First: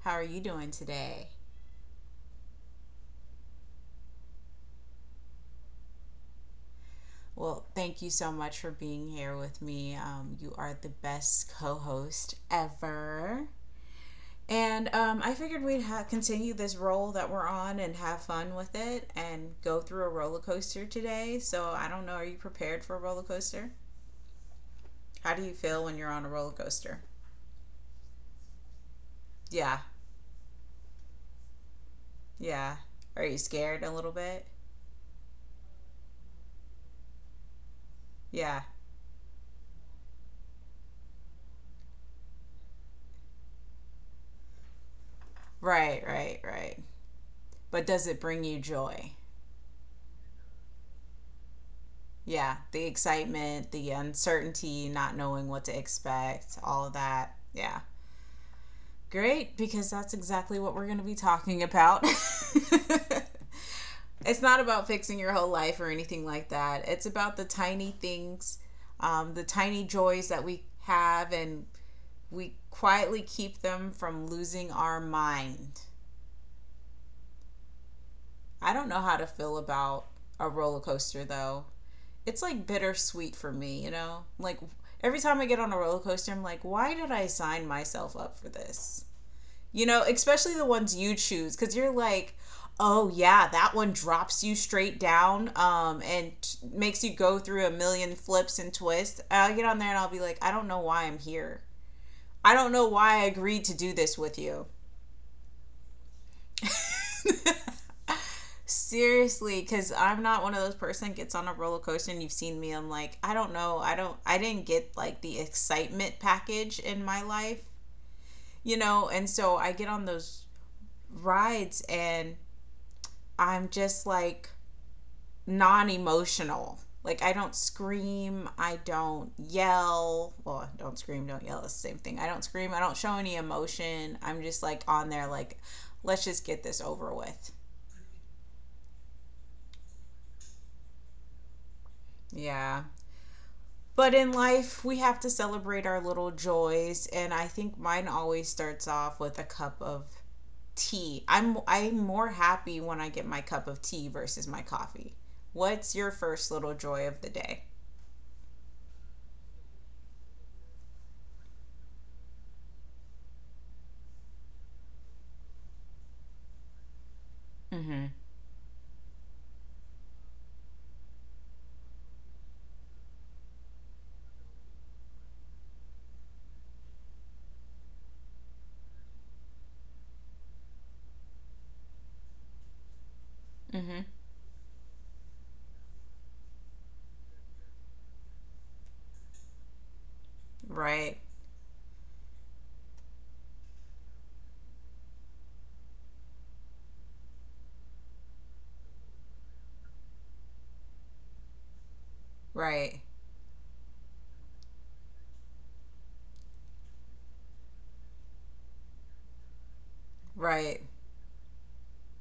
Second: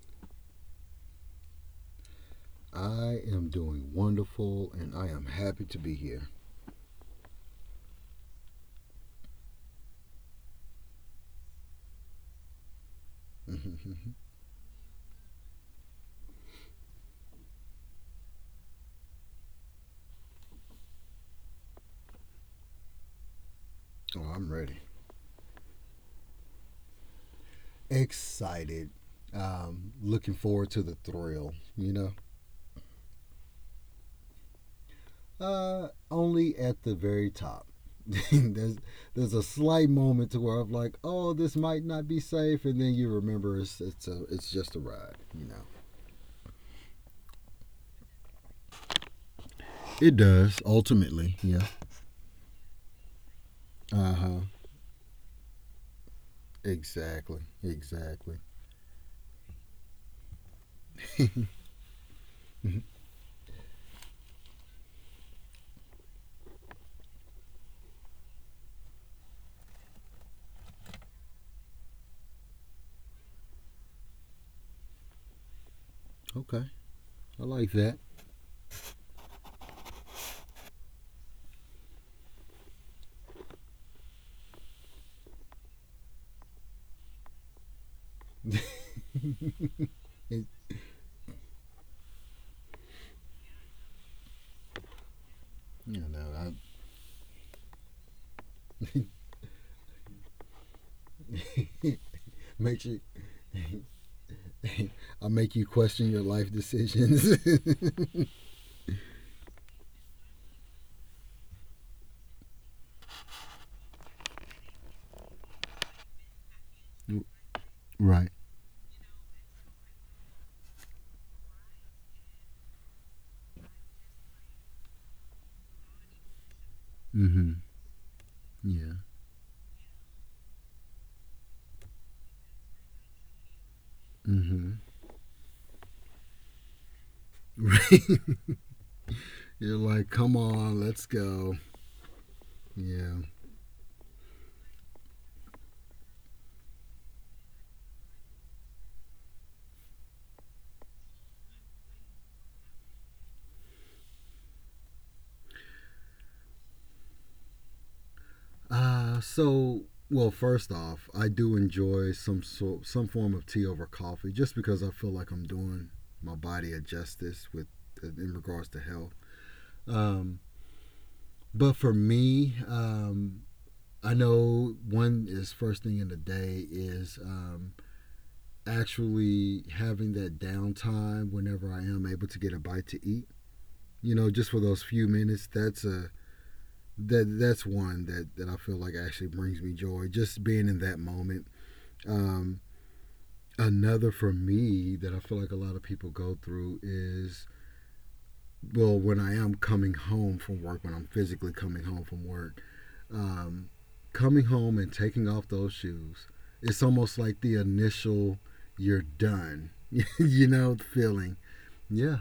How are you doing today? I am doing wonderful and I am happy to be here. Well, thank you so much for being here with me. You are the best co host ever. Oh, And I figured we'd continue this roll that we're on and have fun with it and go through a roller coaster today. So I don't know, are you prepared for a roller coaster? I'm ready. How do you feel when you're on a roller coaster? Excited. Yeah, Looking forward to the thrill, you know? yeah. Are you scared a little bit? Only at the very top. Yeah. there's there's a slight moment to where I'm like, oh, this might not be safe, and then you remember it's just a ride, you know. Right, right, right. But does it bring you joy? It does ultimately, yeah. Yeah, the excitement, the Uh huh. uncertainty, not knowing what to expect, all of that. Exactly, Yeah. exactly. Great, because that's exactly what we're going to be talking about. It's not about fixing your whole life or anything like that. It's about the tiny things, the tiny joys that we have, and we quietly keep them from losing our mind. Okay, I like that. I don't know how to feel about a roller coaster though. It's like bittersweet for me, you know? Like every time I get on a roller coaster, I'm like, why did I sign myself up for this? You know, It, especially the ones you choose cuz you're like, oh yeah, that one drops you straight down you and know, makes you go through a million flips and twists. I'll get on there and I'll be like, I don't know why I'm here. I, I don't make know sure why I agreed to do this with you. I will make you question your life decisions. Seriously, because I'm not one of those person that gets on a roller coaster and you've seen me. I'm like, I don't know, I didn't get like the excitement package in my life, Right. you know. And so I get on those rides and I'm just like non-emotional. Like I Mm-hmm. don't scream, I Yeah. don't yell. Well, don't scream, don't yell. It's the same thing. I don't scream. I don't show any emotion. I'm just Mm-hmm. like on there, like, let's just get this over with. Right. You're like, come on, let's go. Yeah. Yeah. But in life, we have to celebrate our little joys, and I think mine always starts off with a cup of tea. I'm more happy when I get my cup of tea versus my coffee. What's your first little joy of the day? Uh, so, well, first off, I do enjoy some form of tea over coffee, just because I feel like I'm doing my body a justice with Mhm. in regards to health. Um, but for me, I know one is, first thing in the day is, actually having that downtime whenever I am able to get a bite to eat. Mhm. You know, just for those few minutes, that's one that I feel like actually brings me joy. Just being in that Right. moment. Um, another for me that I feel like a lot of people go through is, well, when I am coming home from work, when I'm physically coming home from work, Right. um, coming home and taking off those shoes. It's almost like the initial "you're done," you know, Right. feeling. Yeah,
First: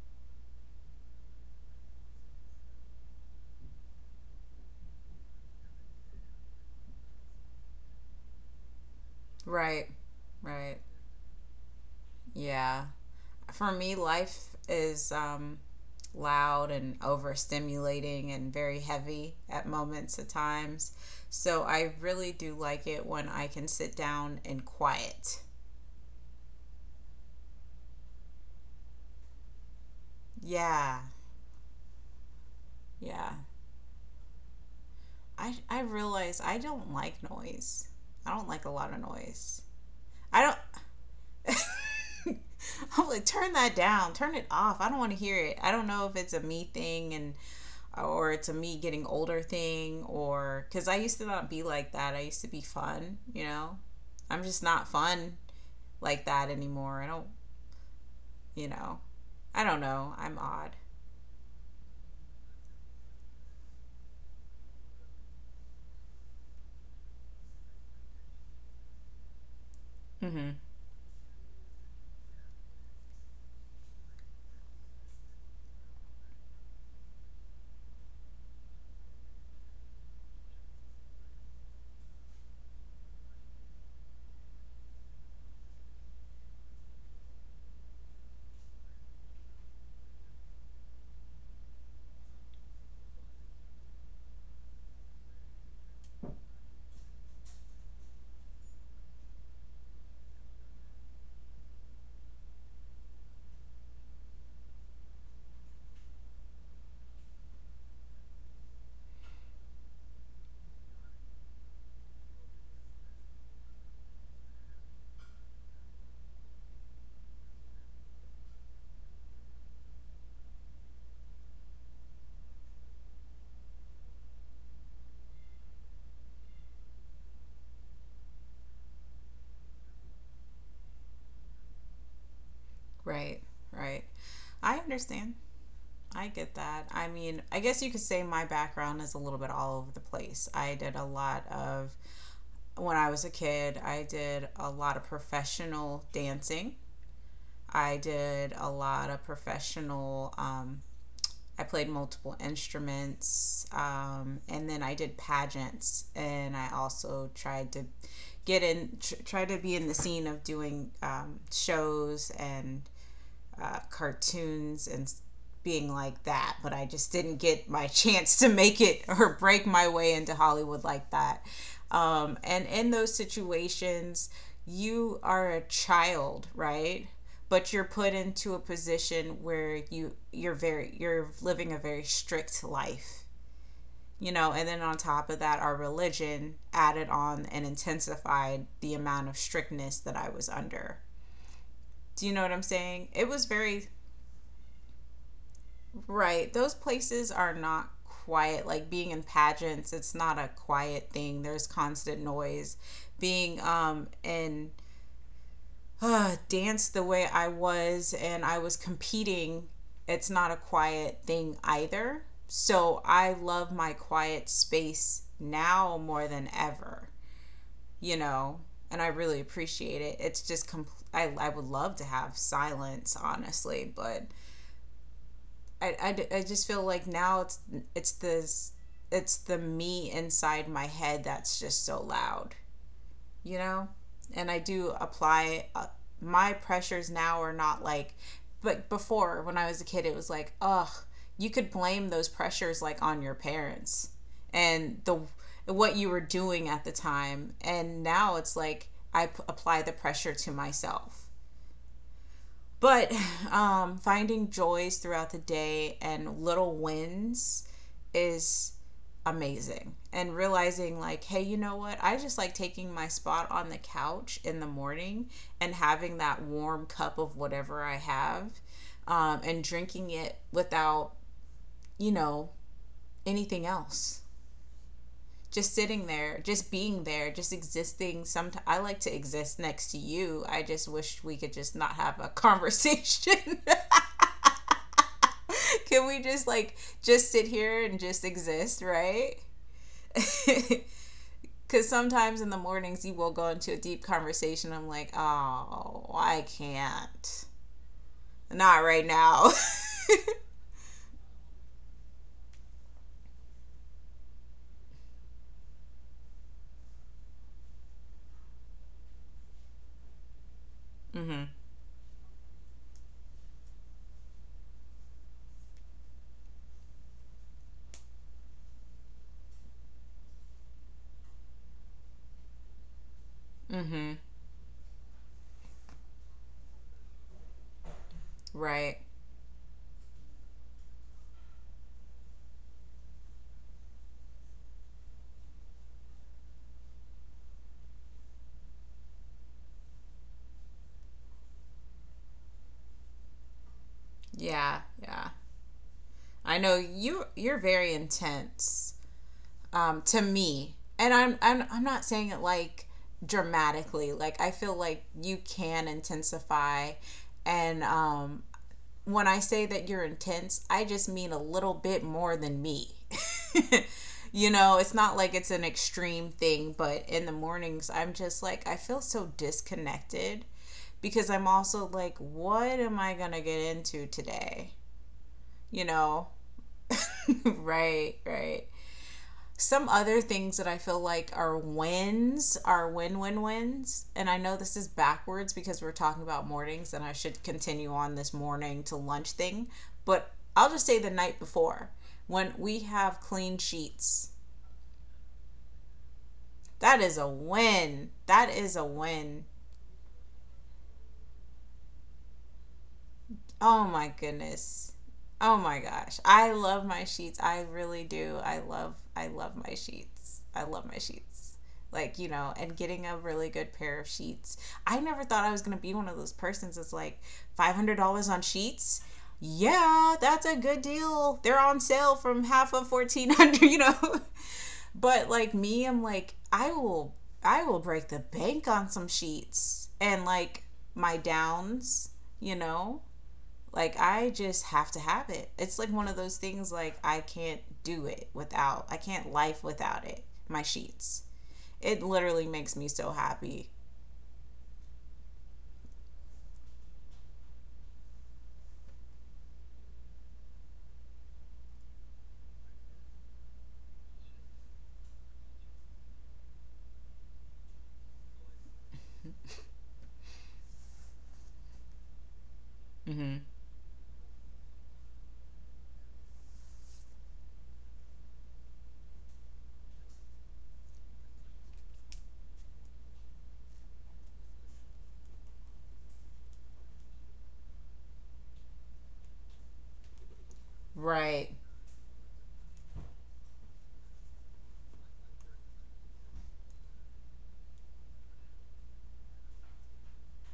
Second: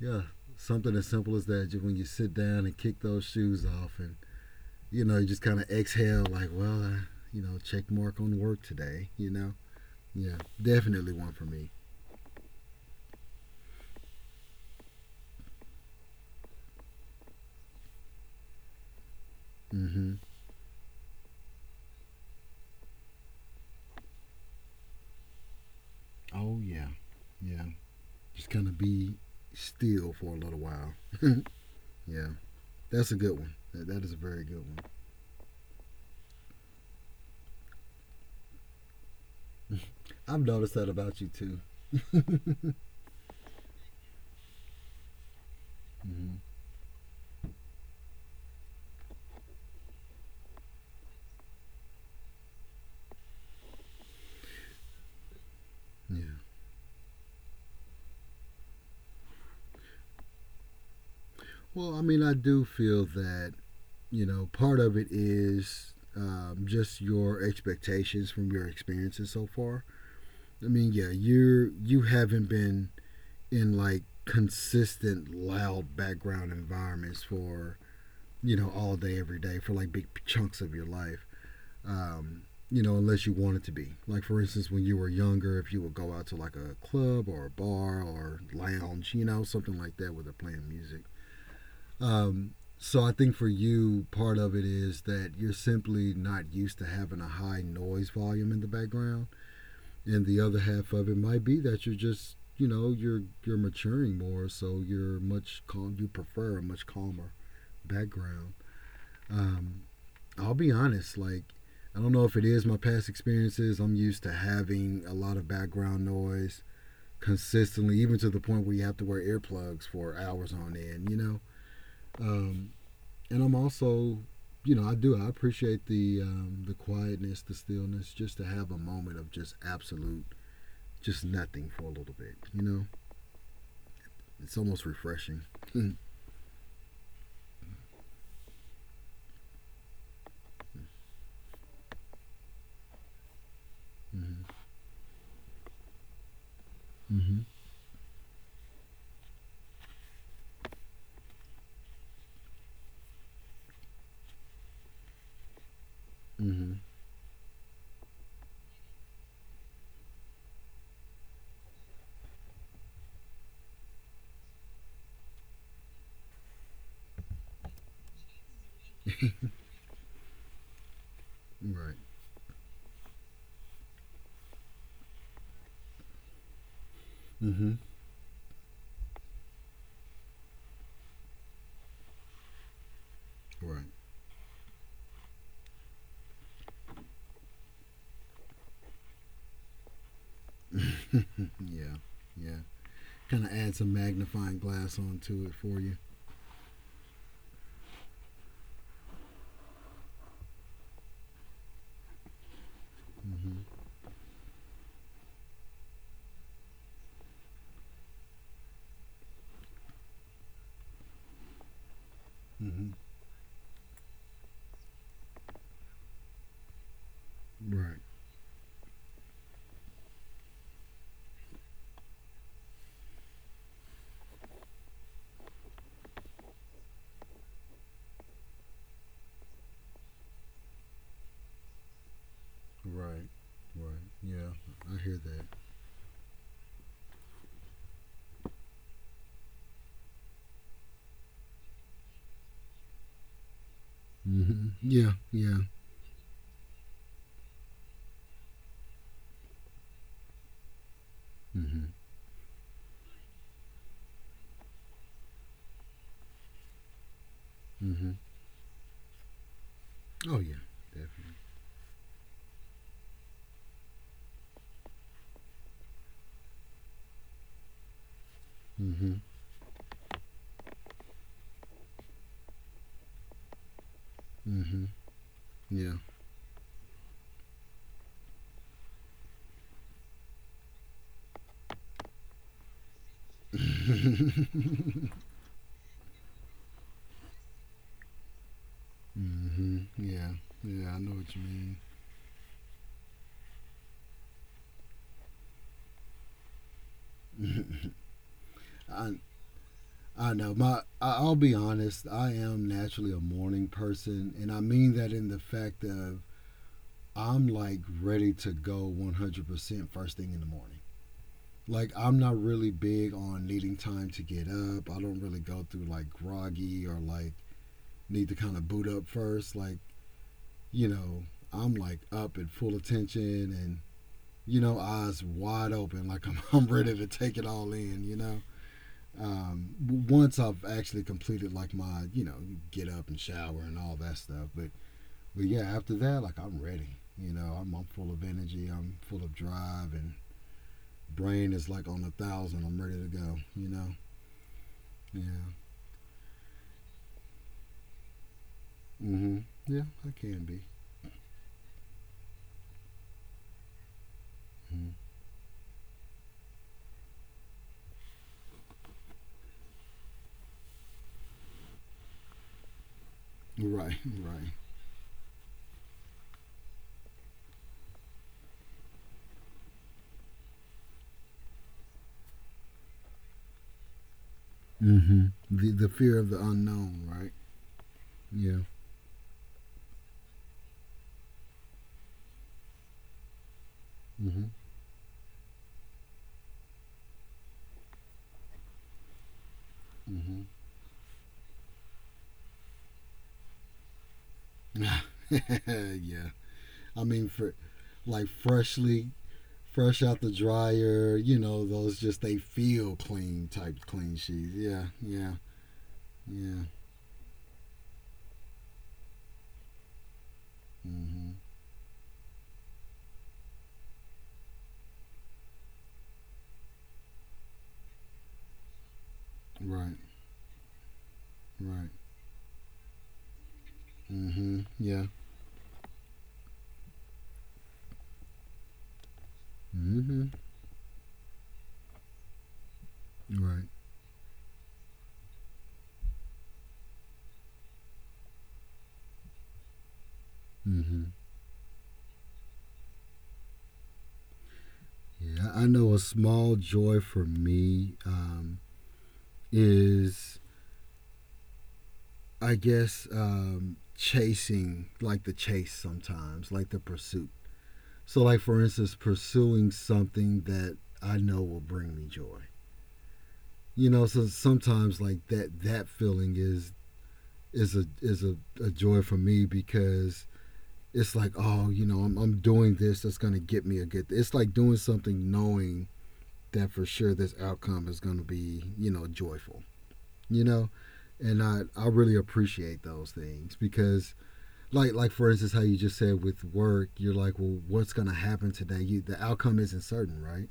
yeah, something as simple as that. Just when you sit down and kick those shoes off, and you know, you just kind of exhale, like, well, I, you know, check mark on work today. You know, Right. yeah, Right. definitely one for me. Yeah. For me, life is loud and overstimulating and very heavy at Mm-hmm. moments at times. So I really do like it when I can sit down and quiet. Oh yeah, yeah. Just kind of be still for a little while. Yeah, Yeah, that's a yeah. good one. That, that is a very good one. I realize I don't like noise. I don't like a lot of noise. I've I noticed that about you too. don't. I'm like, turn that down. Turn it off. I don't want to hear it. I don't know if it's Mm-hmm. a me thing and or it's a me getting older thing, or because I used to not be like that. I used to be fun, you know. I'm just not fun like Yeah. that anymore. I don't you know I don't know. I'm odd. Well, I mean, I do feel that, you know, part of it is, just your expectations from your experiences so far. Mm-hmm. I mean, yeah, you're, you haven't been in like consistent loud background environments for, you know, all day every day for like big chunks of your life. Um, you know, unless you wanted to be. Like for instance, when you were younger, if you would go out to like a club or a bar or lounge, you know, something like that, where they're playing music, so I think for you, part of it is that you're simply not used to having a high noise volume in the background, and the other half of it might be that you're just, you know, you're maturing more, so you're much calm. You prefer a much calmer background. Um, I'll be honest, like I don't know if it is my past experiences. I'm used to having a lot of background noise consistently, even to the point where you have to wear earplugs for hours on end. You know. Um, and I'm also, you know, I do. I appreciate the quietness, the stillness, just to have a moment of just absolute, just nothing for a little bit. You know, Right, right, it's I almost understand. refreshing. Mm-hmm. I get that. I mean, I guess you could say my background is a little bit all over the place. I did a lot of When I was a kid, I did a lot of professional dancing. Mm-hmm. I did a lot of professional I played multiple instruments, and then I did pageants, and I Mm-hmm. also tried to try to be in the scene of doing shows and cartoons and being like that, but I just didn't get my chance to make it or break my way into Hollywood like that. Right. And in those situations, you are a child, right? But Mm-hmm. you're put into a position where you're living a very strict life, you know. And then on top of that, our religion added on and intensified the amount of strictness that I was under. Right. Yeah. Do you know what Yeah. I'm saying? It was Kind of add very. some magnifying glass onto it for you. Right. Those places are not quiet. Like being in pageants, it's not a quiet thing. There's constant noise. Being Mm-hmm. In dance the way I was and I was competing, it's not a quiet thing either. Mm-hmm. So I love my quiet space now more than ever, Right. you know, and I really appreciate it. It's just, I would love to have silence, honestly, but I, I just feel like now it's this it's the me inside my head that's just so loud, Right. you know. Right. And Yeah. I do I hear that. apply, my pressures now are not like, but before when I was a kid it was like, ugh, you could blame those pressures like on your parents Mm-hmm. and Yeah. the Yeah. what you were doing at the time, and now it's like I apply the pressure to myself. Mm-hmm. But finding joys throughout the day and little wins Mm-hmm. is amazing, and Oh yeah. realizing like, Definitely. hey, you know what, I just like taking my spot on the couch in the morning and having that warm cup of whatever I have, Mm-hmm. And drinking it without, you know anything else. Mm-hmm. Just Yeah. sitting there, just being there, just existing. Sometimes I like to exist next to you. I just wish we could just not have a conversation. hmm Can we just like, just sit here and just exist, right? Yeah. Yeah, I know what you mean. Because sometimes in the mornings you will go into a deep conversation. I'm like, oh, I can't. Not right I now. I'll be honest, I am naturally a morning person and I mean that in the fact of I'm like ready to go 100% first thing in the morning. mm Like I'm not really big on needing time to get up. I don't really go through like groggy or like need to kind of boot up first like, you know, I'm like up and full attention and hmm. Mm hmm. you know, eyes wide open, like I'm, I'm ready to take it all in, you know. Right. Um, once I've actually completed like my, you know, get up and shower and all that stuff, but yeah, after that, like I'm ready, you know, I'm full of energy, I'm full of drive, and brain is like on a thousand, I'm ready to go, you know. Yeah. Yeah. Yeah, I know you. You're very intense. mm-hmm. Yeah, I To can be. me, and I'm not saying it like dramatically. Like I feel like you can intensify, and when I say that you're intense, I just mean a little bit more than me. Mm-hmm. Right, right. you know, it's not like it's an extreme thing, but in the mornings, I'm just like, I feel so disconnected because I'm also like, what am I going to get into today? Mm-hmm. The You fear know, of the unknown, right? right, right. Yeah. Some other things that I feel like are wins are wins. And I know this is backwards because we're talking about mornings and I should continue on this morning to lunch thing. But Mm-hmm. I'll just say the night before, when we have clean sheets. Mm-hmm. Yeah. That I is a mean, for win. like That is a freshly win. fresh out the dryer, you know, those just they feel clean type Oh my clean sheets. Yeah, goodness. yeah, Oh my gosh. I yeah. love my sheets. I really do. I love my sheets. I love my Mhm. sheets. Like, and getting a really good pair of sheets. I never thought I was going to be one of those persons that's like $500 on sheets. Right, Yeah, that's a good deal. They're on right. sale from half of 1,400, you know. Mhm. Yeah. But like me, I'm like I will break the bank on some sheets and Mhm. like my downs, you know, Right. like I just have to have it. It's like one of those things like I can't do it without. I can't life without it. My Mhm. sheets. It literally makes me so happy. Yeah, I know a small joy for me is, I guess, chasing, like the chase sometimes, like the pursuit. So like for instance, pursuing something that I know will bring me joy. Mm-hmm. You know, so sometimes like that feeling is is a is a, a joy for me because it's like, oh, you know, I'm doing this, that's gonna get me a good, it's like doing something knowing that for sure this outcome is gonna be, you know, joyful, you know. And Right. I really appreciate those things because like for instance how you just said with work you're like, well, what's gonna happen today, you, the outcome isn't certain, right?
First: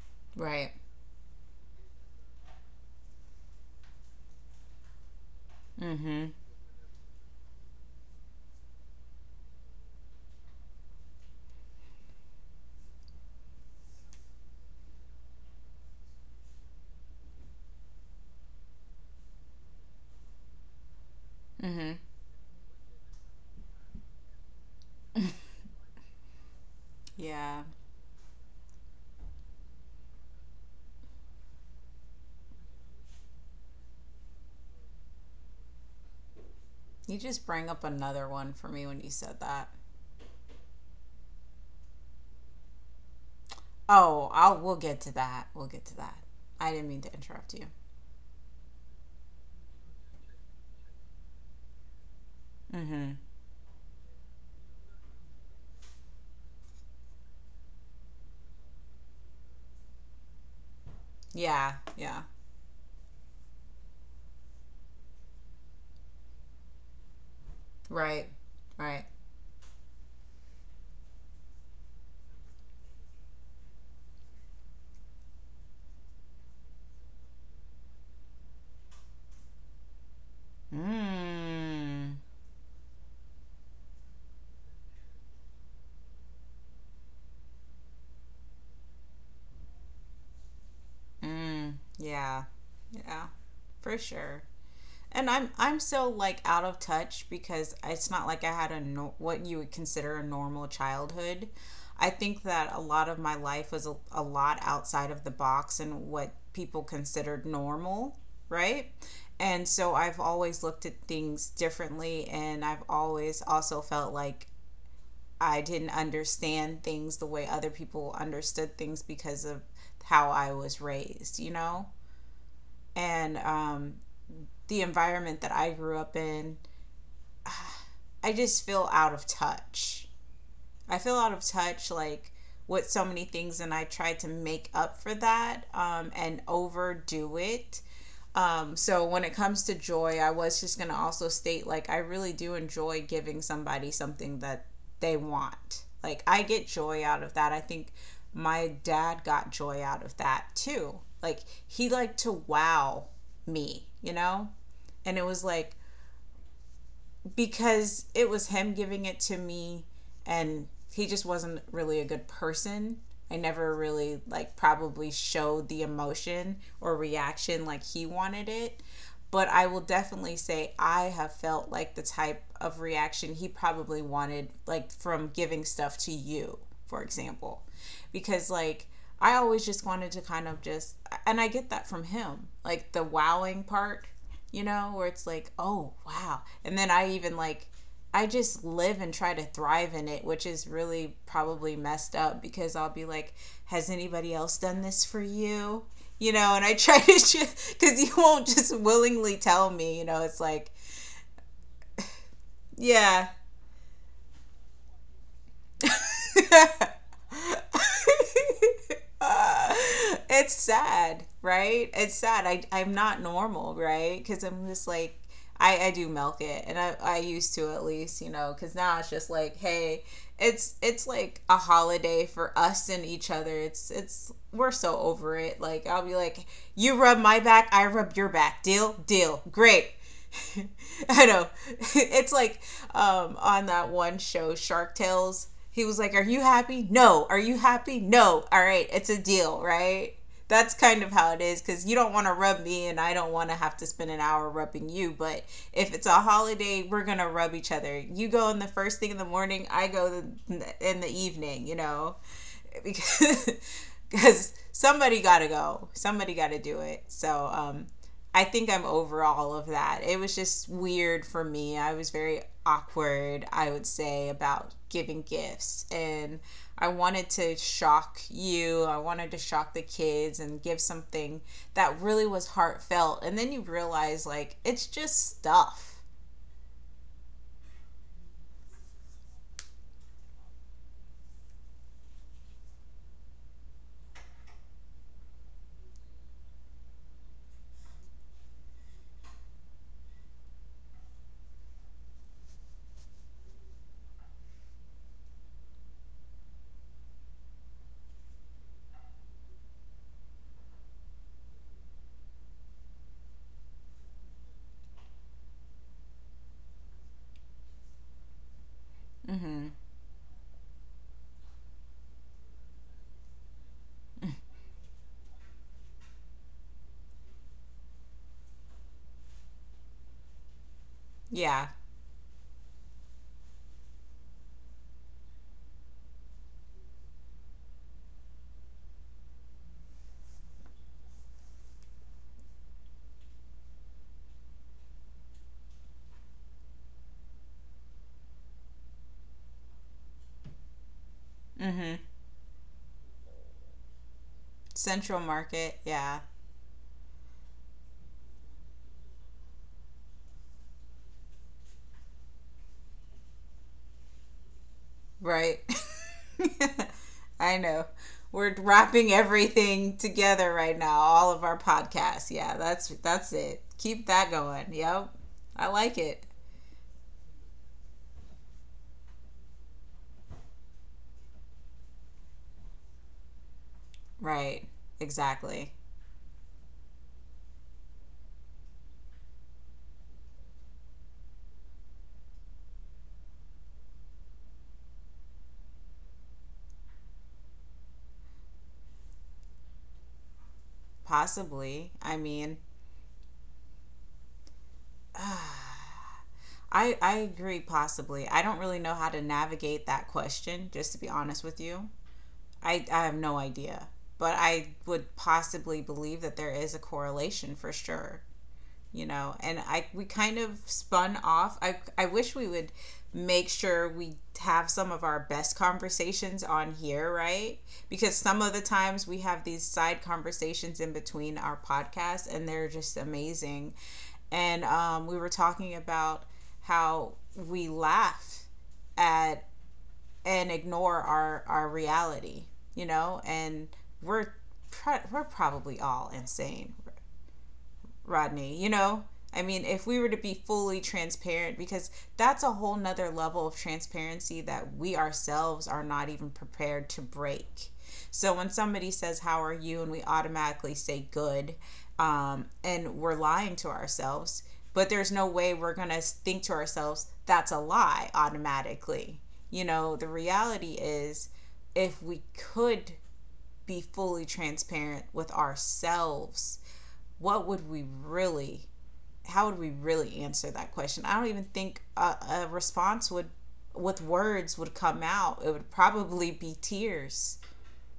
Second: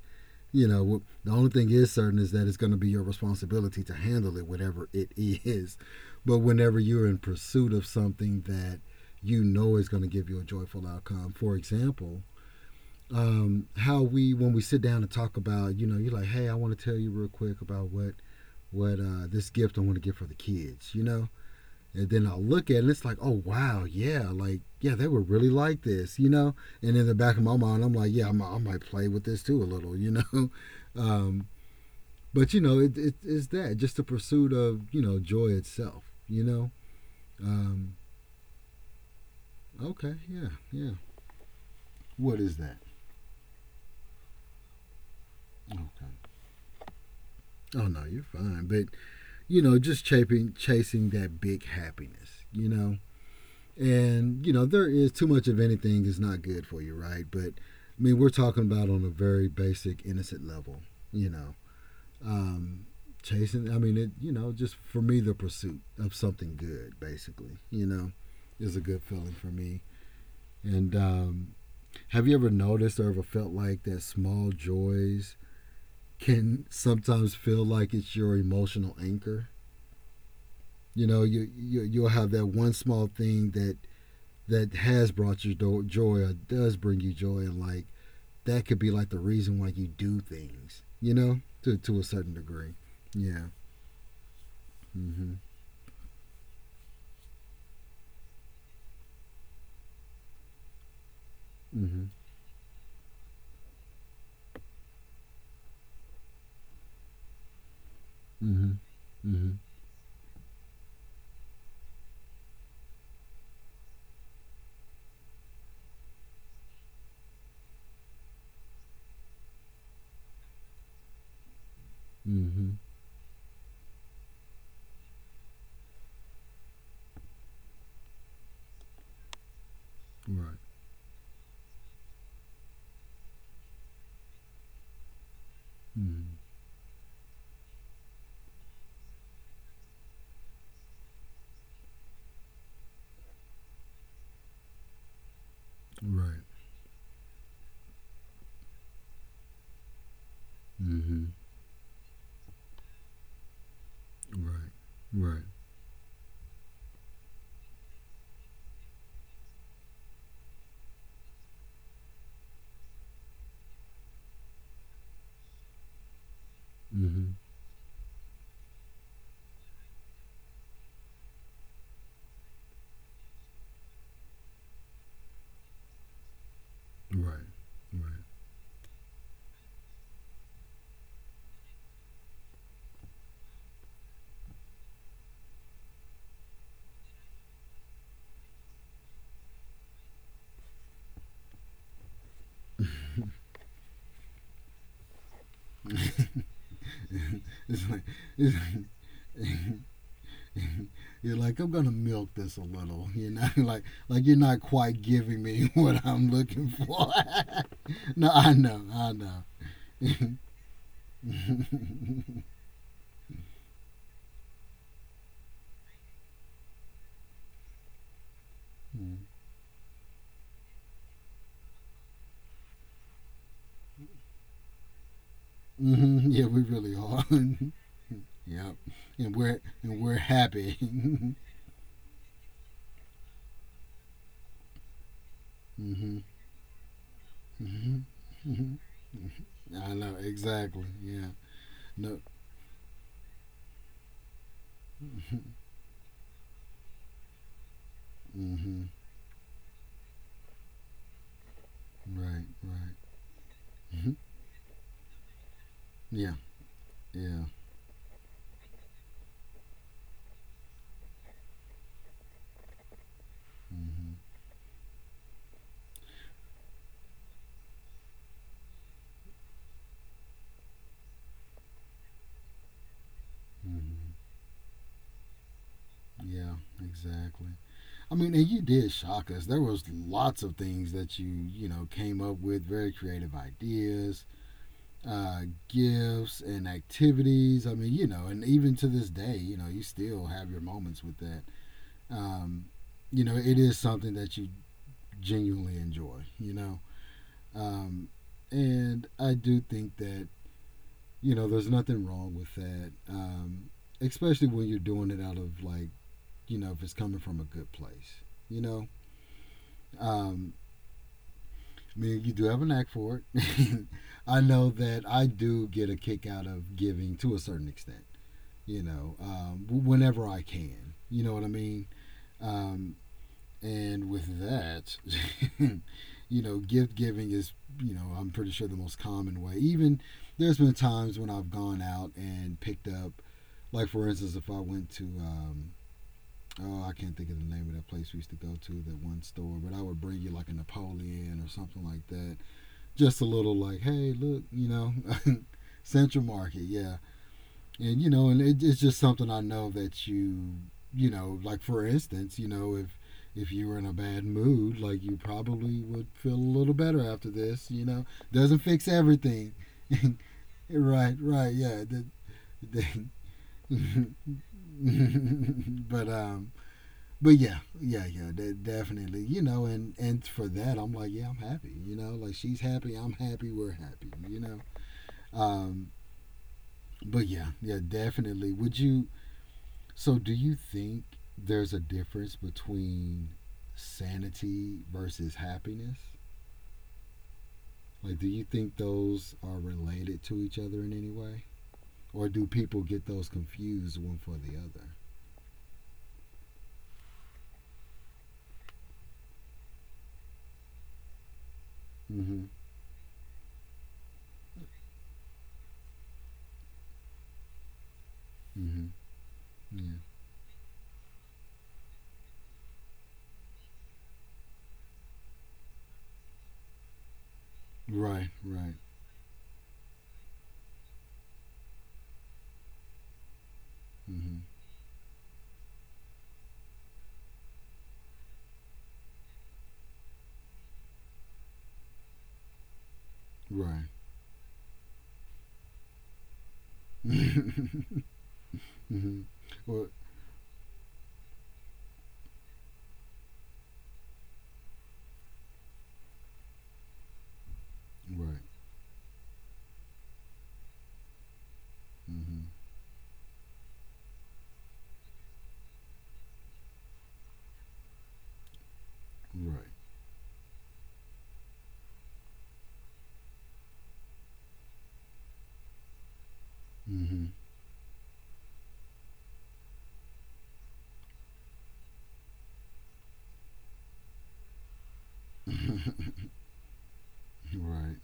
You Right. know, the only thing is certain is that it's going to be your responsibility to handle it, whatever it is. Mhm. But whenever you're in pursuit of something that you know is going to give you a joyful outcome, for example, how we when we sit down and talk about, you know, you're like, hey, I want to tell you real quick about what this gift I want to get for the kids, you know. Mhm. And then I'll look at it and it's like, oh wow, yeah, like yeah, they would really like this, you know. And in the back of my Yeah. mind, I'm like, yeah, I'm, I might play with this too a little, you know. Um, but you know, it's that just the pursuit of, you know, joy itself. You know, You just bring up um, another one for me when you said that. okay, yeah, yeah. What is that? Oh, I'll we'll get to that. We'll get to that. Okay. I didn't mean to interrupt you. Oh no, you're fine. But you know, just chasing that big happiness. You know, Mhm. and you know there is, too much of anything is not good for you, right? But I mean, we're talking about on a very basic, innocent level. You know, Yeah. Yeah. um, chasing. I mean, it. You know, just for me, the pursuit of something good, basically. You know, Right. is a good Right. feeling for me. And have you ever noticed or ever felt like that small joys can sometimes feel like it's your emotional anchor? You know, you, you'll Mm. have that one small thing that has brought you joy or does bring you joy, and like that could be like the reason why you do things. You know, to Mm. A certain Yeah. degree. Yeah. Yeah. For sure. And Mm-hmm. I'm still like out of touch because it's not like I had a, no, what you would consider a normal childhood. Mm-hmm. I think that a lot of my life was a lot outside of the box and what people considered normal, right? Mm-hmm. And so I've always looked at things differently and I've always also felt like I didn't understand things the way other people understood things because of how I was raised, you know? Mm-hmm. Mm-hmm. And the environment that I grew up in, I just feel out of touch. Right. I feel out of touch like with so many things and I try to make up for that, Mm-hmm. and overdo it. So when it comes to joy, I was just going to also state like I really do enjoy giving somebody something that they want. Like I Right. get joy out of that. I think my dad got joy out of that too. Mm-hmm. Like he liked to wow me, you know? Right. And it Right. was like, because it was him giving it to me, and he just wasn't really a good person. I never really like probably showed the emotion or Mm-hmm. reaction like he wanted it. But I will definitely say I have felt like the type of reaction he probably wanted like from giving stuff to you, for Right. example. Right. Because like I always just wanted to kind of just, and I get that from him. Like the wowing part, you know, where it's like, oh, wow. And then I even like, I just live and try to thrive in it, which is really probably messed up because I'll be like, has anybody else done this for you? You know, and I try to, it's like, because you won't it's just like willingly tell me, it's like, you're like, I'm gonna milk this a little, you yeah, know, like you're not quite giving me what I'm looking for. No, I know, I know. hmm it's sad, right? It's sad. I'm not normal, right? Because I'm just like, I do milk it. And I used to at least, you know, because now it's just like, hey, it's like a holiday for us and each other. It's we're so over it. Like I'll be yeah, like, we really you rub are. my back, I rub your back. Yep, Deal, and deal, we're great. and we're happy. I Hmm. know. It's like on that one show, Shark Tales. He was like, "Are you happy? No. Are you Hmm. happy? No. All Hmm. right, it's a deal, I know right?" That's exactly. kind of Yeah. how it is because you don't No. want to rub me and I don't want to have to spend an hour rubbing you. But if it's a holiday, we're going to rub each other. You go in the Hmm. first thing in the morning, I go in the evening, you know? Right. Right. Because Mhm. because somebody got to go. Somebody Yeah. got to do it. Yeah. So I think I'm over all of that. It was just weird for me. I was very awkward, I would Hmm. say, about giving gifts. And I wanted to shock you. I wanted to shock the kids and give something that really was heartfelt. And then you Hmm. realize, like, it's just stuff. Yeah, exactly. I mean, and you did shock us. There was lots of things that you know, came up with, very creative ideas, uh, gifts and activities. I mean, you know, and even to this day, you know, you still have your moments with that. Um, you know, it is something that you genuinely enjoy, you know. Um, and I do think that, you know, there's nothing wrong with that. Especially when you're doing it out of like, you know, if it's coming from a good place. You know, Mm hmm. um, I mean, you do have a knack for it. I know that I do get a kick out of giving to a certain extent. You know, whenever I can. You know what I Yeah. mean? Um, and with that, you know, gift giving is, you know, I'm pretty sure the most common way. Even there's been times when I've gone out and picked up, like for instance, if I went to oh, I can't think of the name of that place we used to go to, that one store, but I would bring you like a Napoleon or Mm something hmm. like that. Just a little like, hey, look, you know, Central Market. Yeah. Central Market, yeah. And, you know, and it's just something I know that you know, like for instance, you know, if you were in a bad mood, like you Right. probably would feel a little better after I this, you know. know, doesn't We're fix wrapping everything. everything together right now, Right, all of right, our yeah. The, podcasts. Yeah, the that's it. Keep that going. Yep. I like but it. um but that definitely, you know, and for that, I'm like, yeah, I'm happy, you know, like she's happy, I'm happy, we're happy, you know. Right. Exactly. Um, but yeah, yeah, definitely. Would you? So, do you think there's a difference between sanity versus happiness? Like, do you think those are related to each other in any way, Possibly. I or do mean, people get those confused one for the other? uh, I agree possibly. I don't really know how to navigate that question, just to be honest with you. Mm-hmm. I have no idea. But I would possibly believe that there is a correlation for sure. Mm-hmm. You know, and I Yeah. we kind of spun off. I wish we would make sure we have some of our best conversations on here, right? Because Right. some of Right. the times we have these side conversations in between our podcasts and they're just amazing, Mm-hmm. and we were talking about how we laugh at and ignore our reality, you know, and we're we're probably all insane, Right. Rodney, you know? Mm-hmm. I mean, Well, if we were to be fully transparent, because that's a whole nother level of transparency that we ourselves are not even prepared to break. So right. when somebody says, how are you? And we automatically say good, Mm-hmm. And we're lying to ourselves, but there's no way we're going to think to ourselves, that's a lie automatically. You Right. know, the reality is if we could be fully transparent with ourselves, Mm-hmm. what would we really how would we really answer that question? I don't even think a response would with words would come out. It would probably be tears right.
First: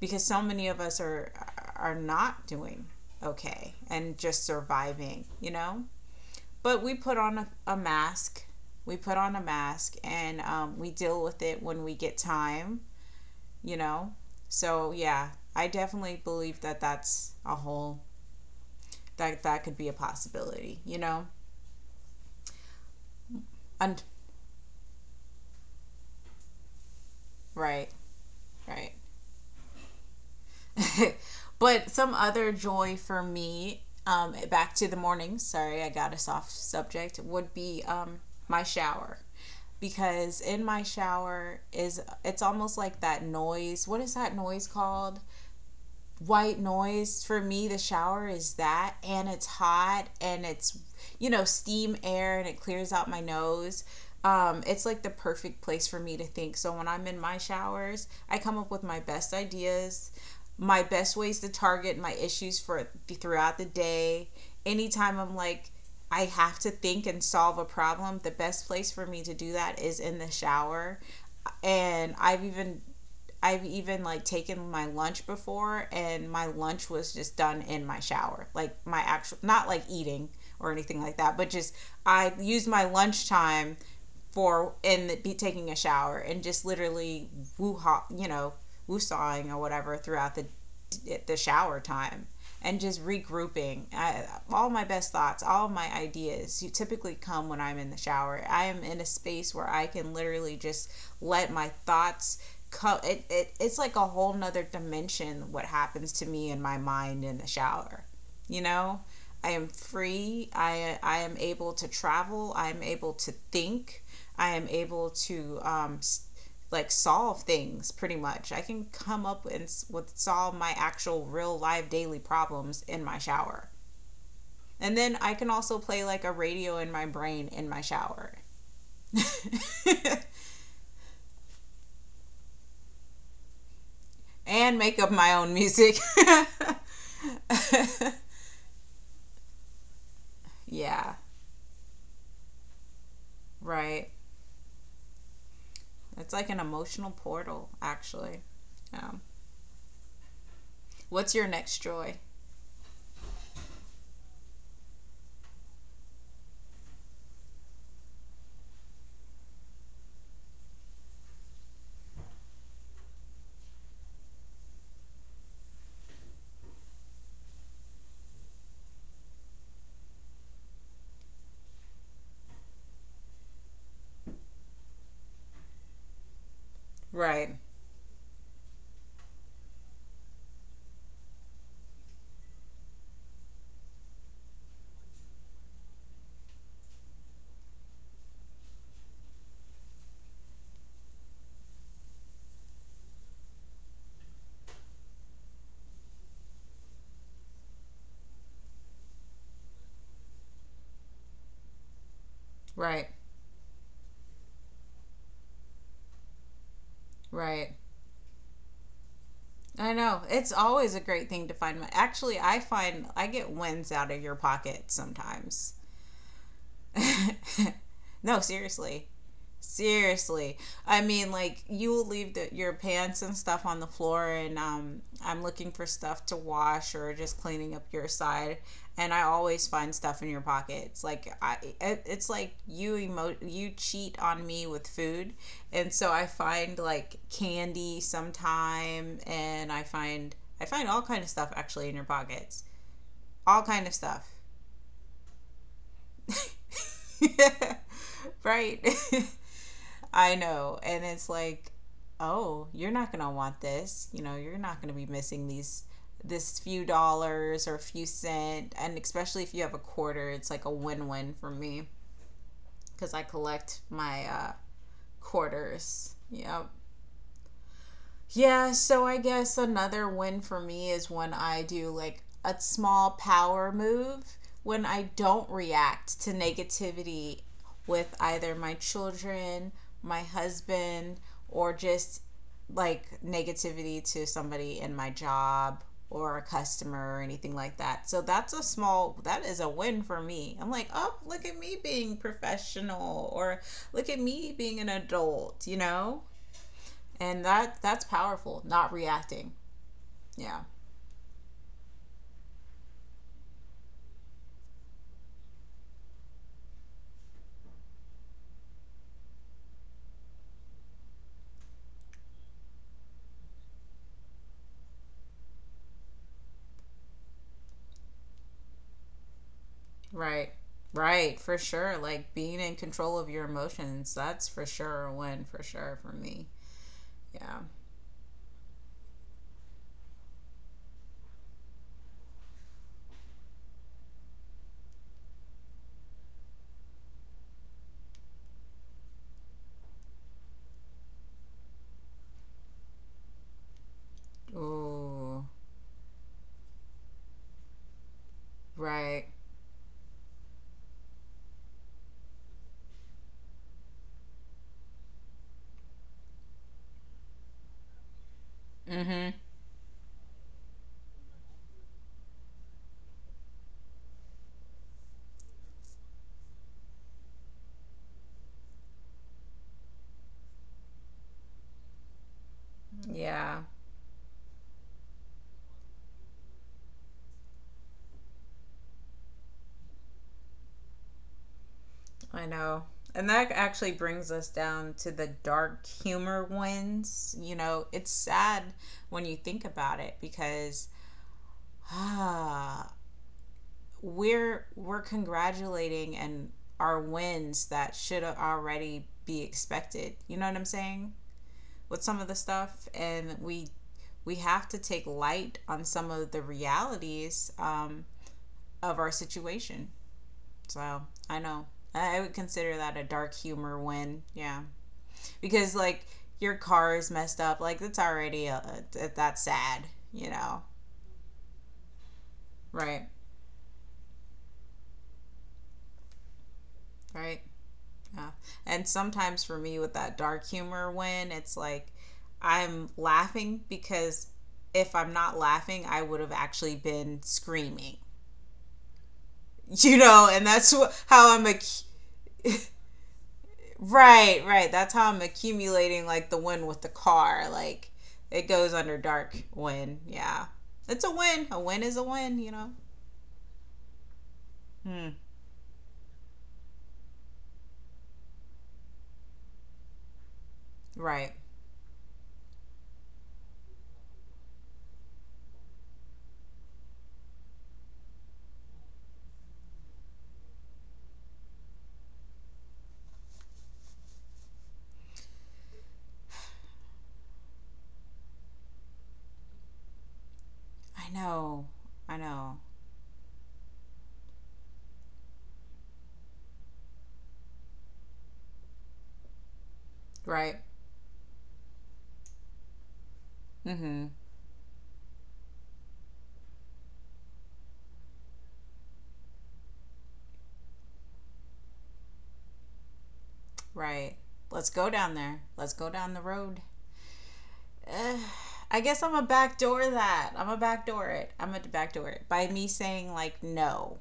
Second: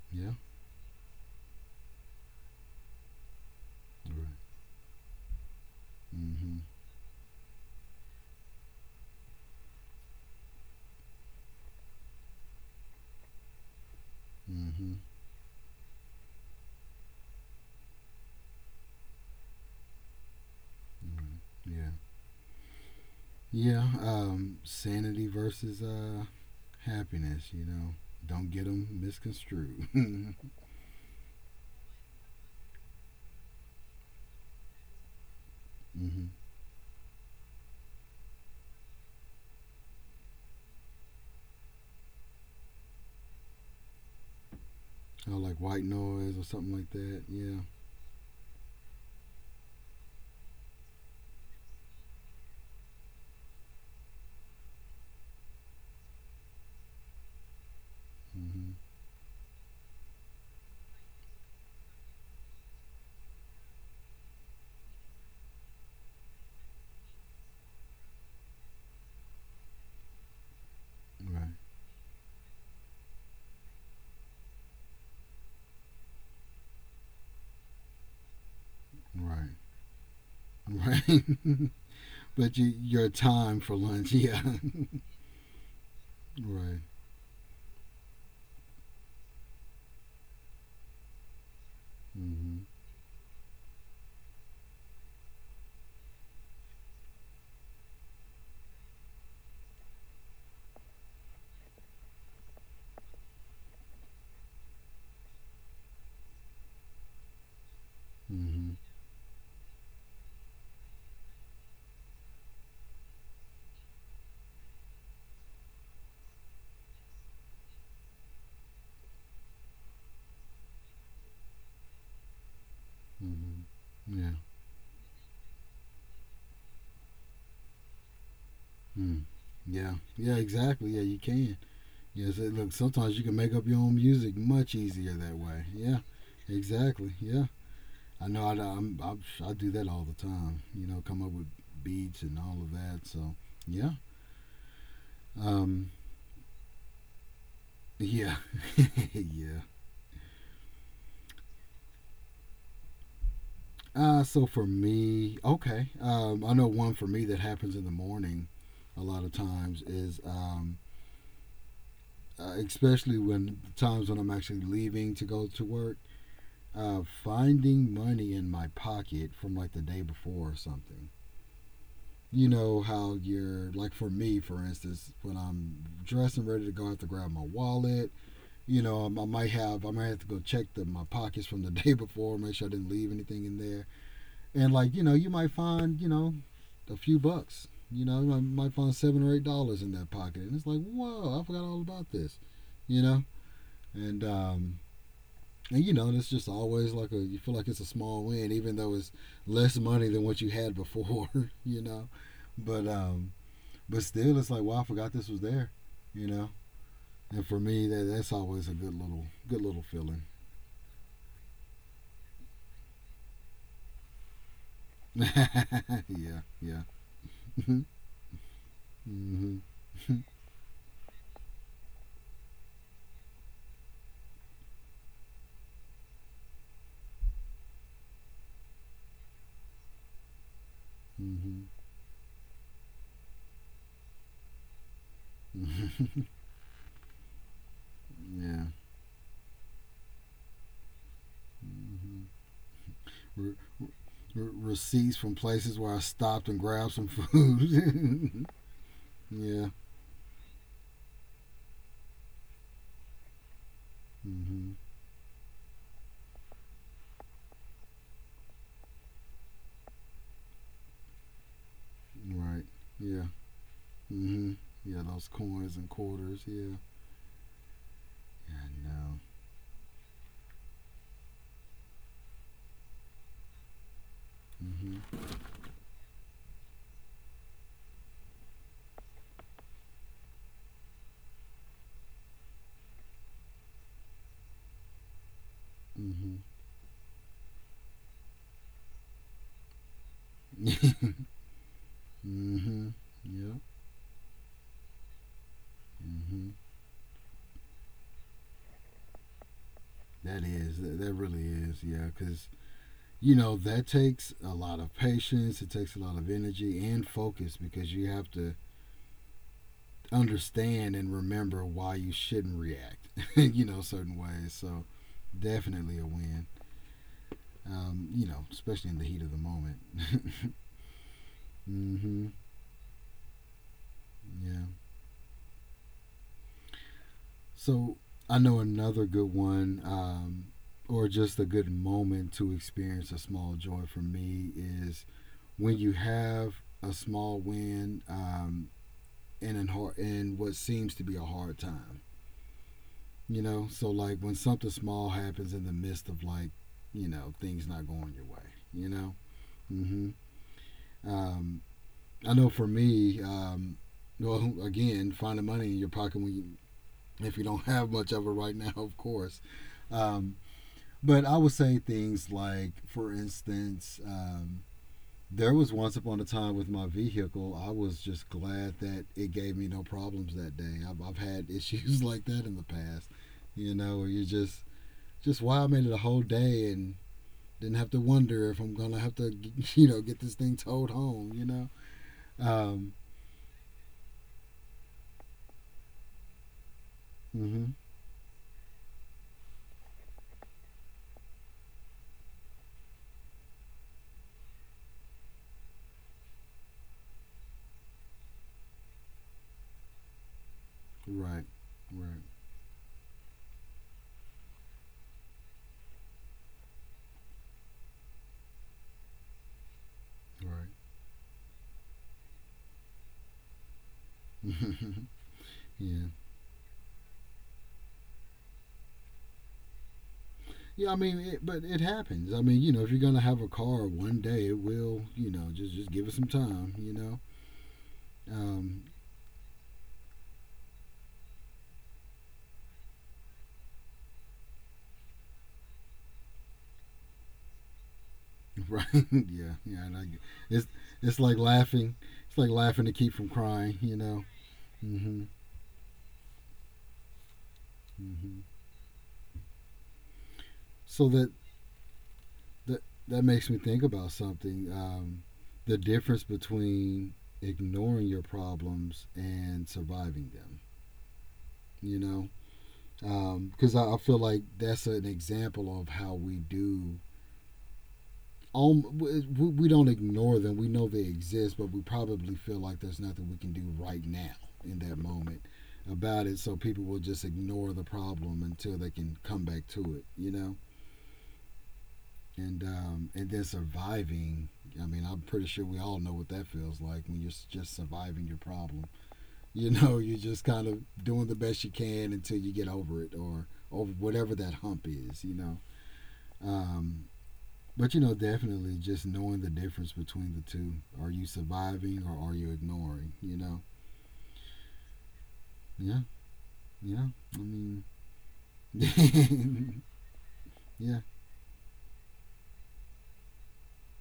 because Yeah. so many of us are not doing okay and Right. just surviving, you know. Mm-hmm. But we put on a mask. We put on a mask, and we deal with it when we get time, you know. So Mm-hmm. yeah, I definitely believe that that's a whole that that could be a possibility, you know. Right. Yeah. Yeah. And Sanity versus happiness. Right, Don't get them right. misconstrued. mm-hmm. But some other joy for me, back to the morning, sorry, I got us off subject, would be my shower. Because in my shower is it's almost like that noise. What is that noise called? Oh, like white noise or White something like that. noise. For Yeah. me, the shower is that, and it's hot, and it's you know, steam air, and it clears out my nose. It's like the perfect place for me to think, so when I'm in my showers, I come up Mm-hmm. with my best ideas, my best ways to target my issues for throughout the day. Anytime I'm like, I have to think and solve a problem, the best place for me to do that is in the shower. Right. And I've even like taken my lunch before, and my lunch was just done in my shower. Like my actual, Right. not like eating or anything like Right. that, but just I but used you, my your time lunchtime for lunch. Yeah. for and be taking a shower, and just right. literally woo, you know, woosawing or whatever throughout the shower time, Mm-hmm. and just regrouping. All my best thoughts, all of my ideas, you typically come when I'm in the shower. I am in a space where I can literally just let my thoughts come. It's like a whole nother dimension what happens to me in my mind in the shower. You Mm-hmm. know, I am free. I am able to travel. I am able to think. I am able to like solve things pretty much. I can come up and with solve my actual real live daily problems in my Mm-hmm. shower. Yeah. And then I can also play like a radio in my brain in my shower. Mm. Yeah, yeah, exactly. Yeah, you can. Yes, it, look, sometimes you can make up your own music much And make up easier my that own way. music. Yeah, exactly. Yeah, I know. I I do that all the time. You know, Yeah, come up with beats and all of that. So yeah, right. um, It's like an emotional portal yeah, actually. Um, yeah. what's your next joy? So for me, okay. I know one for me that happens in the morning a lot of times is, especially when times when I'm actually leaving to go to work. Of finding money in my pocket from like the day before or something. You know how you're like for me, for instance, when I'm dressed and ready to go, I have to grab my Right. wallet. You know, I might have to go check the, my pockets from the day before, make sure I didn't leave anything in there. And like you know, you might find you know a few bucks. You know, I might find $7 or $8 in that pocket, and it's like, whoa, I forgot all about this. You know, and um, And you know, it's just always like a you feel like it's a small win, even though it's less money than what you had before, you know. But Right. um, but still, it's like wow, I forgot this was there, you know. And for Right. me, that's always a good little I feeling. know. It's always a great thing to find money. Actually, I find I get wins out of your pocket sometimes. yeah, yeah. No, seriously. mm-hmm. Seriously. I mean, like, you will leave your pants and stuff on the floor, and I'm looking for stuff to wash or just cleaning up your side. And I always find stuff in your pockets. Like I, Mm-hmm. it, it's like you you cheat on me with food, and so I find like candy yeah. sometime, and I find all kind of stuff actually in your Mm-hmm. pockets, Re- all kind of stuff, receipts from places where I stopped and grabbed some food. right? yeah. I know. And it's like, oh, you're not going to want this. You know, you're Mm-hmm. not going to be missing these this few dollars or few cent, and especially if you have a quarter, it's like a win-win for me Right. because Yeah. I collect my Mm-hmm. Yeah, those coins and quarters. quarters. Yep. Yeah. Yeah, I Yeah, so know. I guess another win for me is when I do like a small power move when I don't react to negativity with either my children, my husband, or just like negativity to somebody in my job Mm-hmm. or a customer or anything like that. So that is a win for me. I'm like, Mm-hmm. "Oh, look at me being mm-hmm. professional Yeah. or look at me being an adult," you know? Mm-hmm. And that's powerful, not reacting. That Yeah, is. That really is. Yeah, because you know that takes a lot of patience. It takes a lot of energy and focus because you have to understand and remember why you shouldn't react. you know, certain ways. So definitely a win. You know, especially in the heat of the moment. right, right, for sure. mm-hmm. Like being in control of your emotions, that's for Yeah. sure a win for sure for me. Yeah. So I know another good one, or just a good moment to experience a small joy for me is when you have a small win in an hard in what seems to be a hard time. You know, so like when something small Ooh. happens in the midst of like, you know, things not going your way. You know, Right. hmm um, I know for me, well, again, finding money in your pocket when you, if you don't have much of it right now, of Mm mhm. course. Um, But I would say things like, for instance, there was once upon a time with my vehicle, I was just glad that it gave me no problems that day. I've had issues like that in the past, Yeah, you know, where you just wow, I made it a whole day and didn't have to wonder if I'm going to have to, you know, get this thing towed home, you know? I know. Um, And that actually brings us down to the dark humor wins. You mm-hmm, know, it's sad when you think about it because ah, we're congratulating and our wins that should already be expected. You know what I'm saying? right, With some right, of the stuff, and we have to take light on some of the realities of our situation. right. So I know I would consider that a dark humor win. Yeah, because like yeah. your car is messed up, like that's already that's sad. You know, Yeah, I mean, it, but it happens. I mean, you know, if you're right? gonna have a car one day, it will. You know, just give it some time. You know, Right. Yeah. um, And sometimes for me with that dark humor, when it's like I'm laughing because if I'm not laughing, I would have actually been screaming. right? yeah, yeah. And You I like know, and It's that's wh- it's how like I'm ac- laughing. It's like laughing to keep from crying. You know. right, right. That's how I'm Hmm accumulating like the win with the car. Like hmm it goes under dark win. Yeah. It's So a win. A win is a win, you know. that that makes me think about something. Hmm. The difference between ignoring your problems and surviving them. Right. You know, because I feel like that's an example of how we do um, we, we don't ignore them. We know they exist, but we probably feel like there's nothing we can do right now in that moment about it. So people will just ignore the problem until they can come back to it, you know. I know. I know. And then surviving. I mean, I'm pretty sure we all know what that feels like when you're just surviving your problem. You know, you're just Right. kind of doing the best you can until you get over it or over Mhm. whatever that hump is. You know. Um, But you know, definitely just knowing the difference between the two. Are you surviving or are you ignoring? You know? Right. Let's go down there. Let's go Yeah, down the road. yeah. I mean, eh, I yeah, guess I'm a backdoor that. I'm a backdoor it. I'm a backdoor it by me saying like no,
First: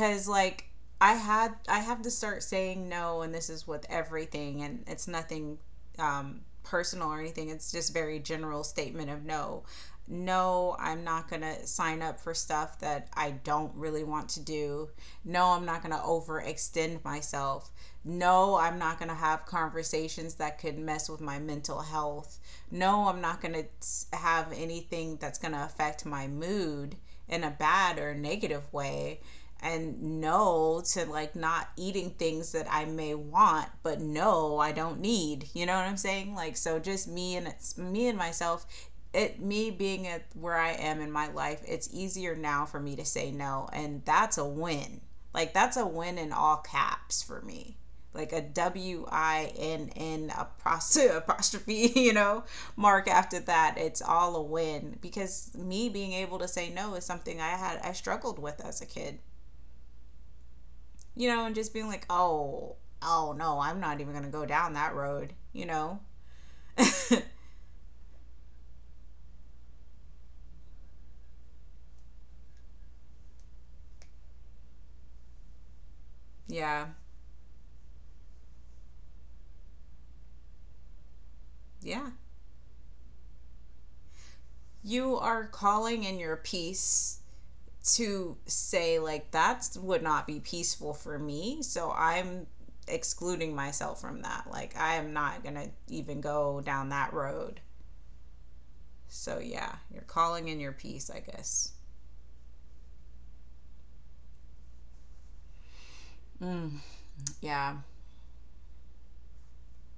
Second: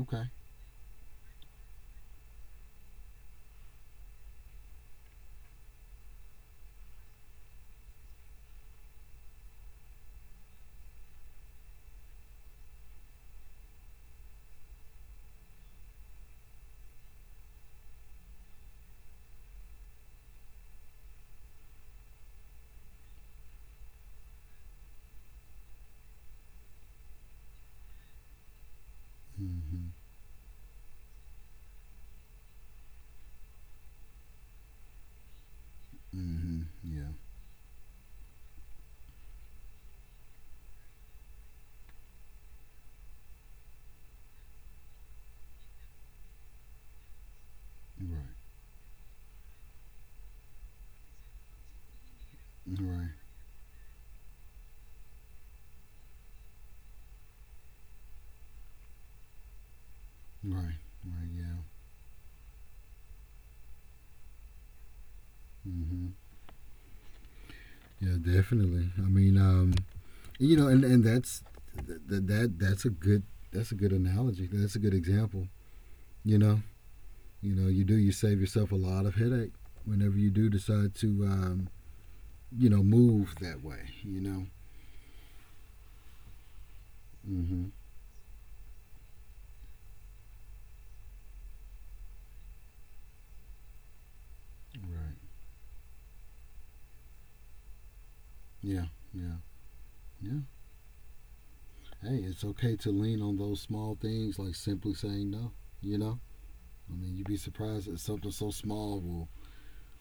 okay. like I have to start saying no, and this is with everything, and it's nothing personal or anything. It's just very general statement of no. No, I'm not going to sign up for stuff that I don't really want to do. No, I'm not going to overextend myself. No, I'm not going to have conversations that could mess with my mental health. No, I'm not going to have anything that's going to affect my mood in a bad or negative way. mm hmm And no to like not eating things that I may want, but no, I don't need. You know what I'm saying? mm Like hmm so just Yeah, me and myself, it me being at where I am in my life, it's easier now for me to say no, and that's a win. Like that's a win in all caps for me. right, Like a WINN apostrophe, apostrophe, you know, mark right, after that. It's all a win because me being able to say no is something I struggled with as a kid. right, You right, know, yeah. and just being like, "Oh, oh no, I'm not even going to go down that road," you mm know? hmm Yeah, definitely. I mean, you know, and that's that, that that's a good that's a good analogy. That's a good example. You know, Yeah. you know, you do you save yourself a lot of headache whenever you do decide to Yeah. you know, move that way, you know? You are calling in your peace Mm-hmm. to say, like, that would not be peaceful for me, so I'm excluding myself from that, like, I am Right. not gonna even go down that road. Yeah, yeah, So yeah, you're yeah. calling in your peace, I guess. Hey, it's okay to lean on those small things like simply saying no, you know? Mm, I mean, you'd be yeah. surprised that something so small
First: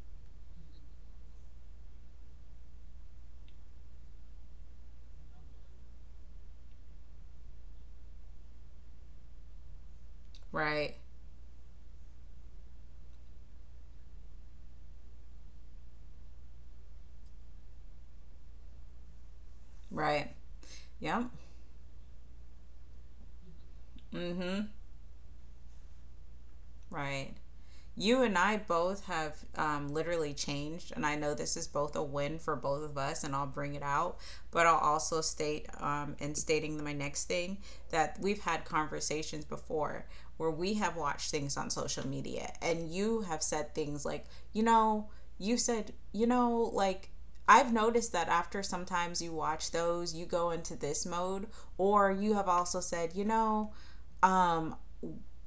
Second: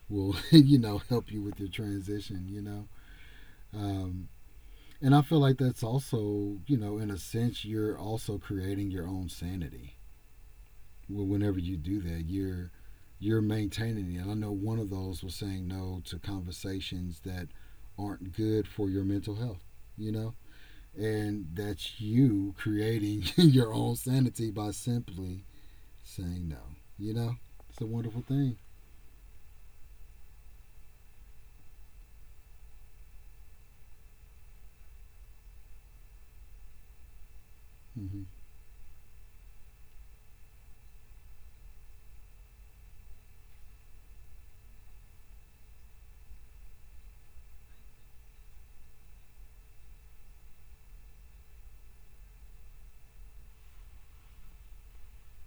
will you know, help you with your transition, you know? Um, and I feel like that's also, you know, in a sense, you're also creating your own sanity. Right. Well, whenever you do that, you're maintaining it. And I know one of those was saying no to conversations that aren't good for your mental health, you know? Right. Yep. And that's you creating your own sanity Mm-hmm. by simply saying no, you Right. know? It's a wonderful You and I thing. both have literally changed, and I know this is both a win for both of us, and I'll bring it out. But I'll also state, in stating my next thing, that Mm-hmm. we've had conversations before where we have watched things on social media, and you have said things like, you know, you said, you know, like, I've noticed that after sometimes you watch those, you go into this mode, or you have also said, you know, um,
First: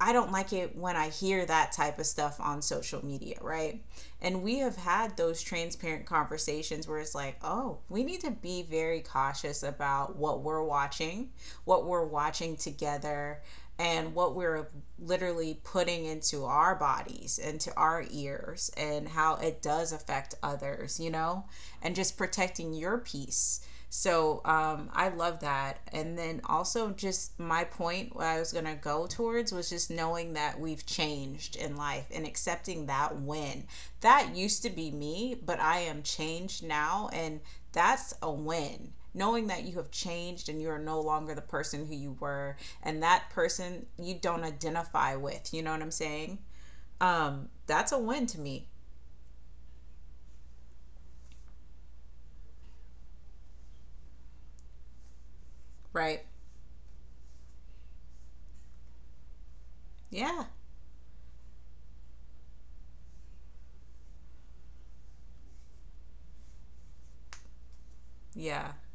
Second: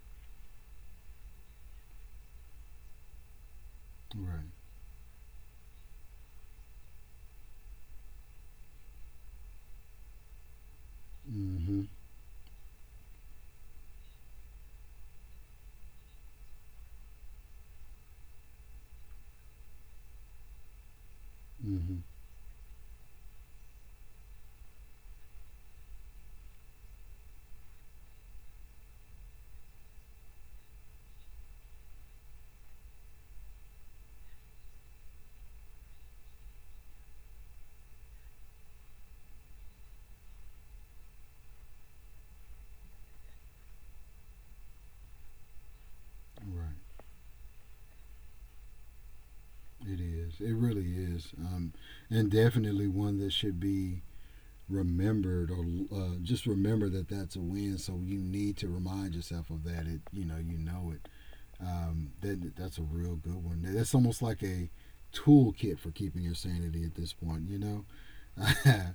I don't like it when I hear that type of stuff on social media, right? And Right. we have had those transparent conversations where it's like, oh, we need to be very cautious about Mm-hmm. what we're watching together, and what we're literally putting into our bodies, into our ears, and how it does affect others, you know? And Mm-hmm. just protecting your peace. So I love that. And then also, just my point where I was going to go towards was just knowing that we've changed in life and accepting that win. That used to be me, but I am changed now. And that's a win. Knowing that you have changed and you are no longer the person who you were, and that person you don't identify with. You know what I'm saying? Right. That's a win to me, It is. It really is. And definitely one that should be remembered or right? just remember that that's a win. So you need to remind yourself of that. It Yeah, you know it. That that's a real good one. That's almost like a toolkit for keeping your sanity at this point. You know, yeah,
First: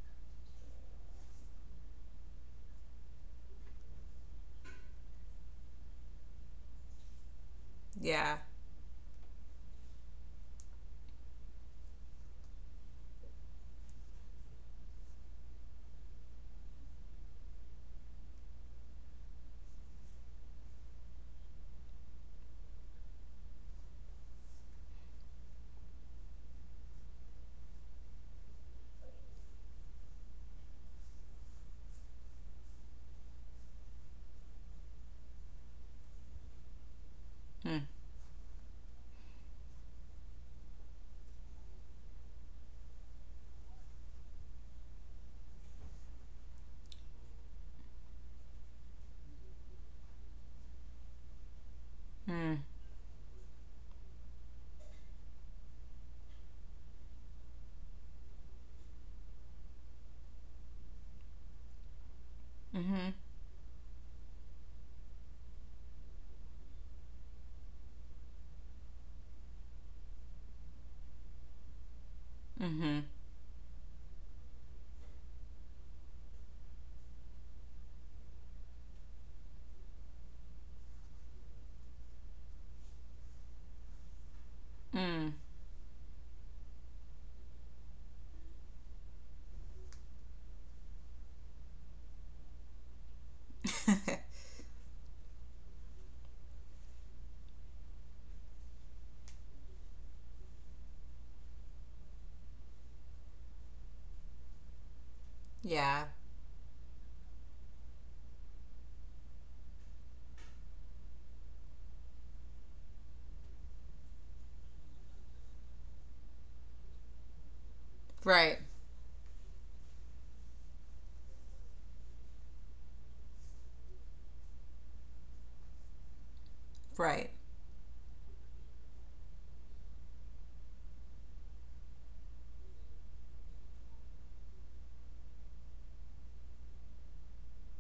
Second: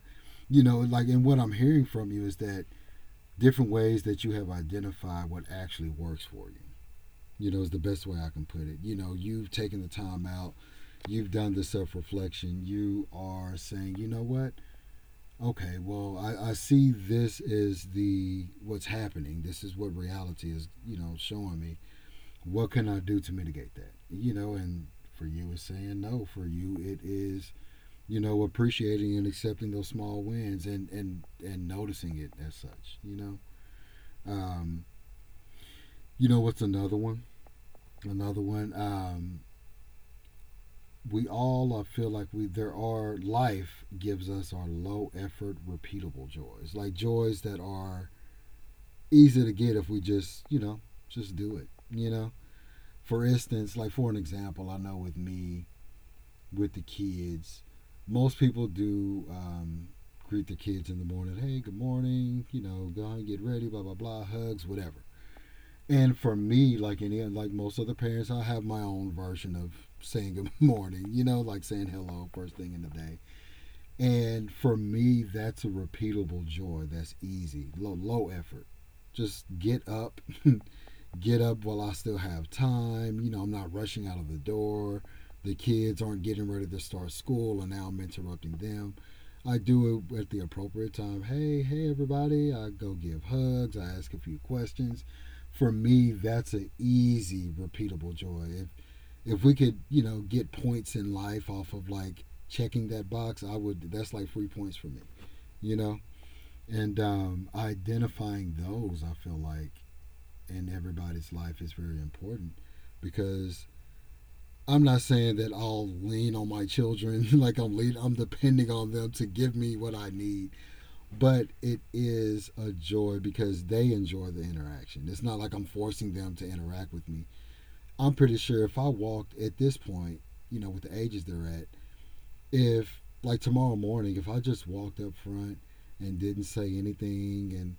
you know, like and what I'm hearing from you is that different ways that you have identified what actually works for you. You know, is the best way I yeah. can put it. You know, you've taken the time out, you've done the self reflection, you are saying, you know what, okay well I see this is the what's happening this is what reality is you know showing me what can I do to mitigate that you know and for you it's saying no for you it is you know appreciating and accepting those small wins and noticing it as such um you know what's Hmm. another one we all I feel like we there are life gives us our low effort repeatable joys like joys that are easy to get if we just, you know, just do it, you know? Mm, For instance, like for an example, I know with me, with the kids, most people do greet the kids in the morning. Hey, good morning. You know, go on, get ready, blah, blah, blah, hugs, whatever. And for me, like any, like most other parents, I have my own version of saying good morning, you know, like saying hello first thing in the mm-hmm. day. And for me, that's a repeatable joy. That's easy, low effort. Just get up, get up while I still have time. You know, I'm not rushing out of the door. Mm-hmm. Mm. The kids aren't getting ready to start school, and now I'm interrupting them. I do it at the appropriate time. Hey, hey, everybody. I go give hugs. I ask a few questions. For me, that's an easy, repeatable joy. If we could, you know, get points in life off of like checking that box, I would. That's like free points for me, you know. Yeah. And identifying those, I feel like in everybody's life is very important because I'm not saying that I'll lean on my children like I'm Right. depending on them to give me what I need, but it is a joy because they enjoy the interaction. It's not like I'm forcing them to interact with me. Right. I'm pretty sure if I walked at this point, you know, with the ages they're at, if like tomorrow morning, if I just walked up front and didn't say anything and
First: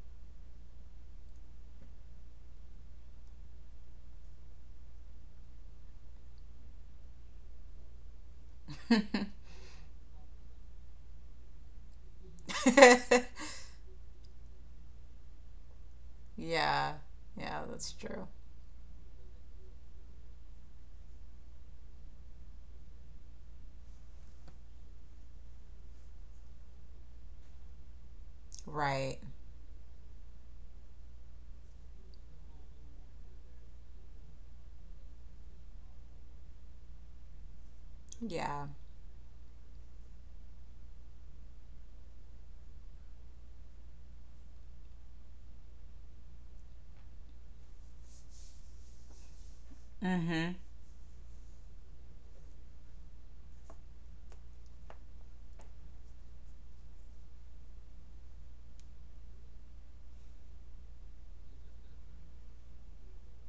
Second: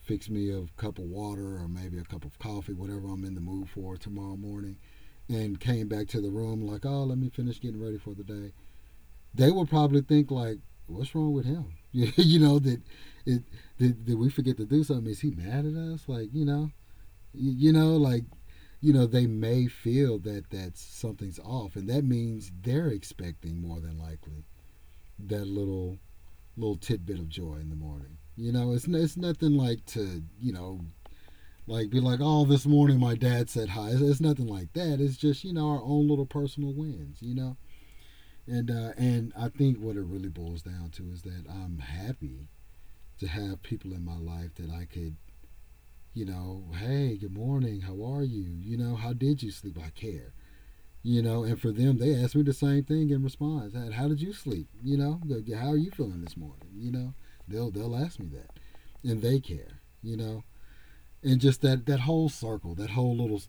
fix me a cup of water or maybe a cup of coffee, whatever I'm in the mood for tomorrow morning, and came back to the room like, oh, let me finish getting ready for the day, they would probably think like, what's wrong with him? You know that it did we forget to do something? Is he mad at us? Like, you know, Yeah. you, Yeah, you that's know, like true. you know, they may feel that something's off, and that means they're expecting more than likely that little tidbit of joy in the morning. You know, it's Right. nothing like to, you know. Like, be like, oh, this morning my dad said hi. It's nothing like that. It's just, you know, our own little personal wins, you know? Yeah. And I think what it really boils down to is that I'm happy to have people in my life that I could, you know, hey, good morning, how are you? You know, how did you sleep? I care. Mm-hmm. You know, and for them, they ask me the same thing in response. How did you sleep? You know, how are you feeling this morning? You know, they'll ask me that, and they care. You know, and just that whole circle, that whole little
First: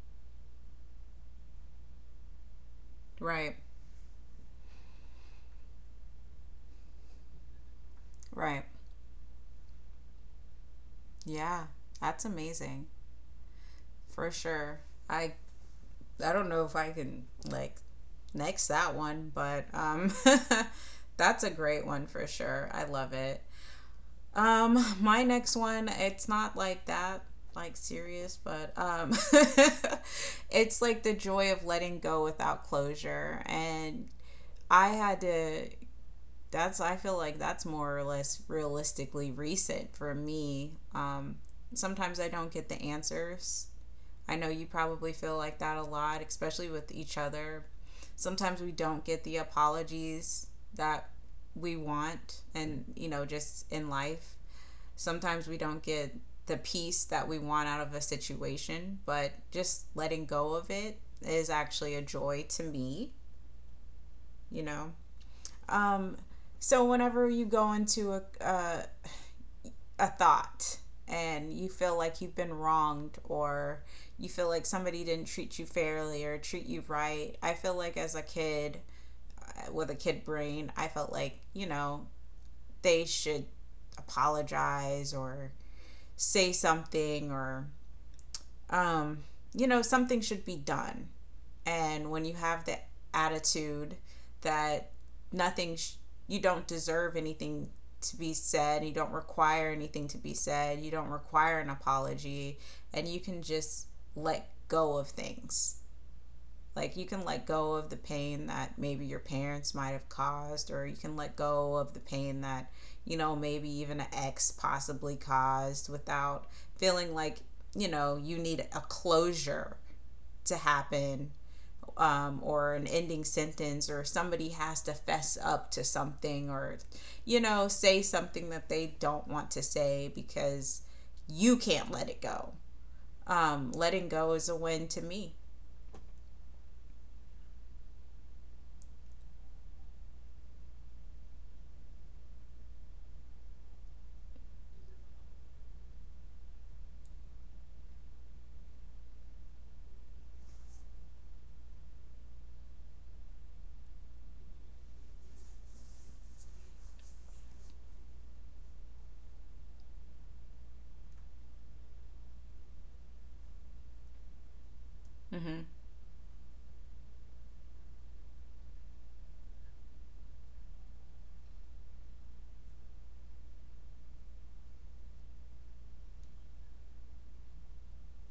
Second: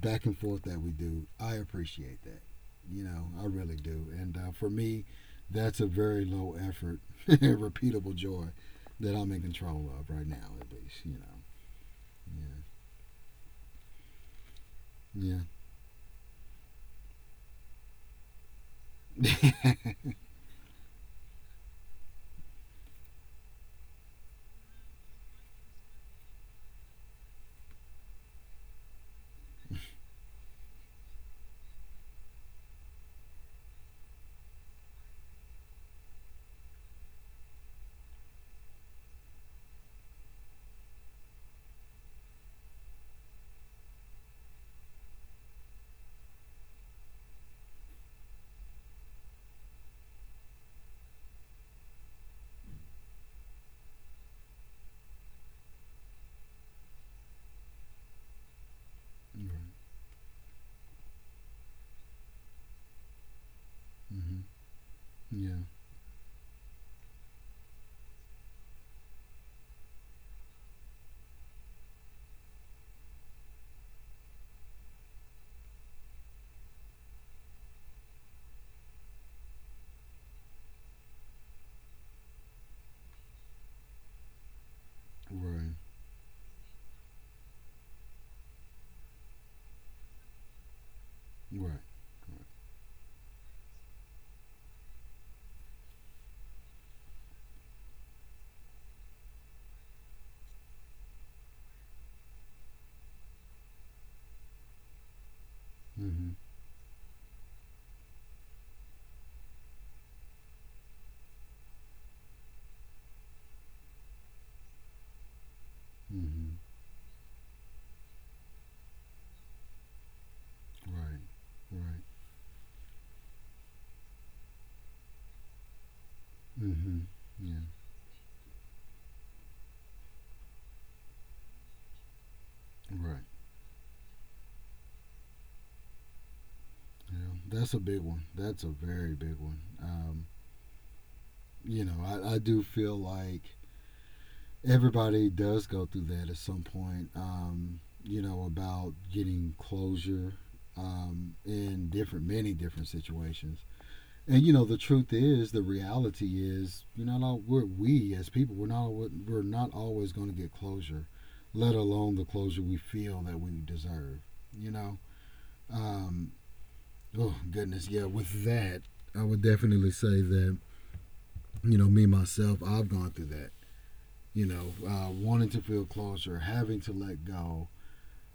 back and forth that we do, I appreciate that. You know, I Right. really do. And for me, that's a very low effort, repeatable joy Right. that I'm in control of right now, at least. You know, Yeah. That's amazing. For sure. I yeah, yeah, I don't know if I can, like, next that one, but right, that's a great one for sure. I love it. My next one, it's not like that, like serious, but it's like the joy of letting go without closure. And I had to, that's, I feel like that's more or less realistically recent for me. Sometimes I don't get the answers. I know you probably feel like that a lot, especially with each other. Sometimes we don't get the apologies that we want and, you know, just in life sometimes we don't get the peace that we want out of a situation, but just letting go of it is actually a joy to me, mm-hmm. you know. Yeah, Um, so whenever you go into a thought and you feel like you've been wronged or you feel like somebody didn't treat you fairly or treat you right, I feel like as a kid with a kid brain, I felt like, you know, they should apologize or right, say something, or um, you know, something should be done. right, And when you have the attitude that nothing, sh- you don't deserve anything to be said, you don't require anything to be said, you don't require an apology, and you can just let go of things, mm-hmm. like you can let go of the pain that maybe your parents might have caused, or you can let go of the pain that, you know, maybe even an ex possibly caused, without Mm-hmm. feeling like, you know, you need a closure to Right, happen, right, or an ending sentence, or somebody has to fess up to something, or, mm-hmm. you Yeah, know, say something that they don't want to say because you can't let it go. right. Letting go is a win to me. You know, that's a big one. That's a very big one. You know, I do feel like everybody does go through that at some point. You know, about getting closure in different, many different situations. And you know, the truth is, the reality is, you know, we're, we as people. We're not always going to get closure, let alone the closure we feel that we deserve. You know. Um, oh goodness, yeah. With that, I would definitely say that you know, me myself, I've gone through that, you know, wanting to feel closure, having to let go.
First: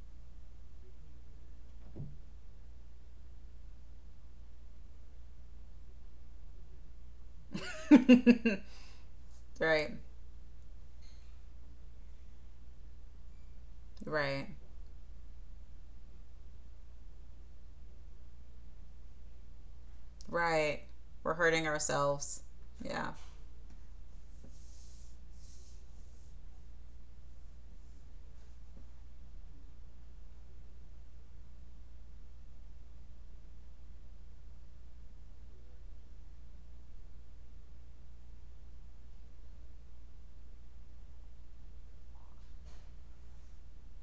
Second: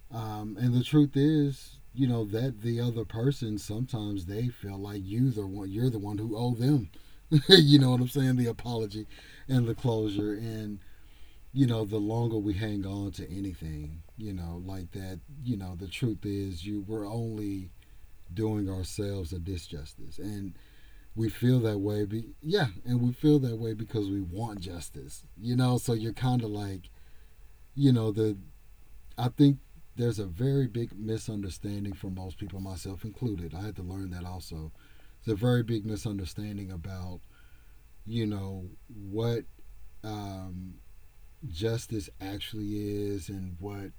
And the truth is, you know, that the other person, sometimes they feel like you're the one who owe them. You know what I'm saying? The Mm-hmm. apology and the Right. closure, and you know, the longer we hang on to anything, you Right. know, like that, you know, the truth is you we're only doing ourselves a disjustice. And Right. we We're feel hurting that way be ourselves. yeah, and Yeah. we feel that way because we want justice. You know, so you're kinda like, you know, the, I think there's a very big misunderstanding for most people, myself included. I had to learn that also. There's a very big misunderstanding about, you know, what um, justice actually is, and what,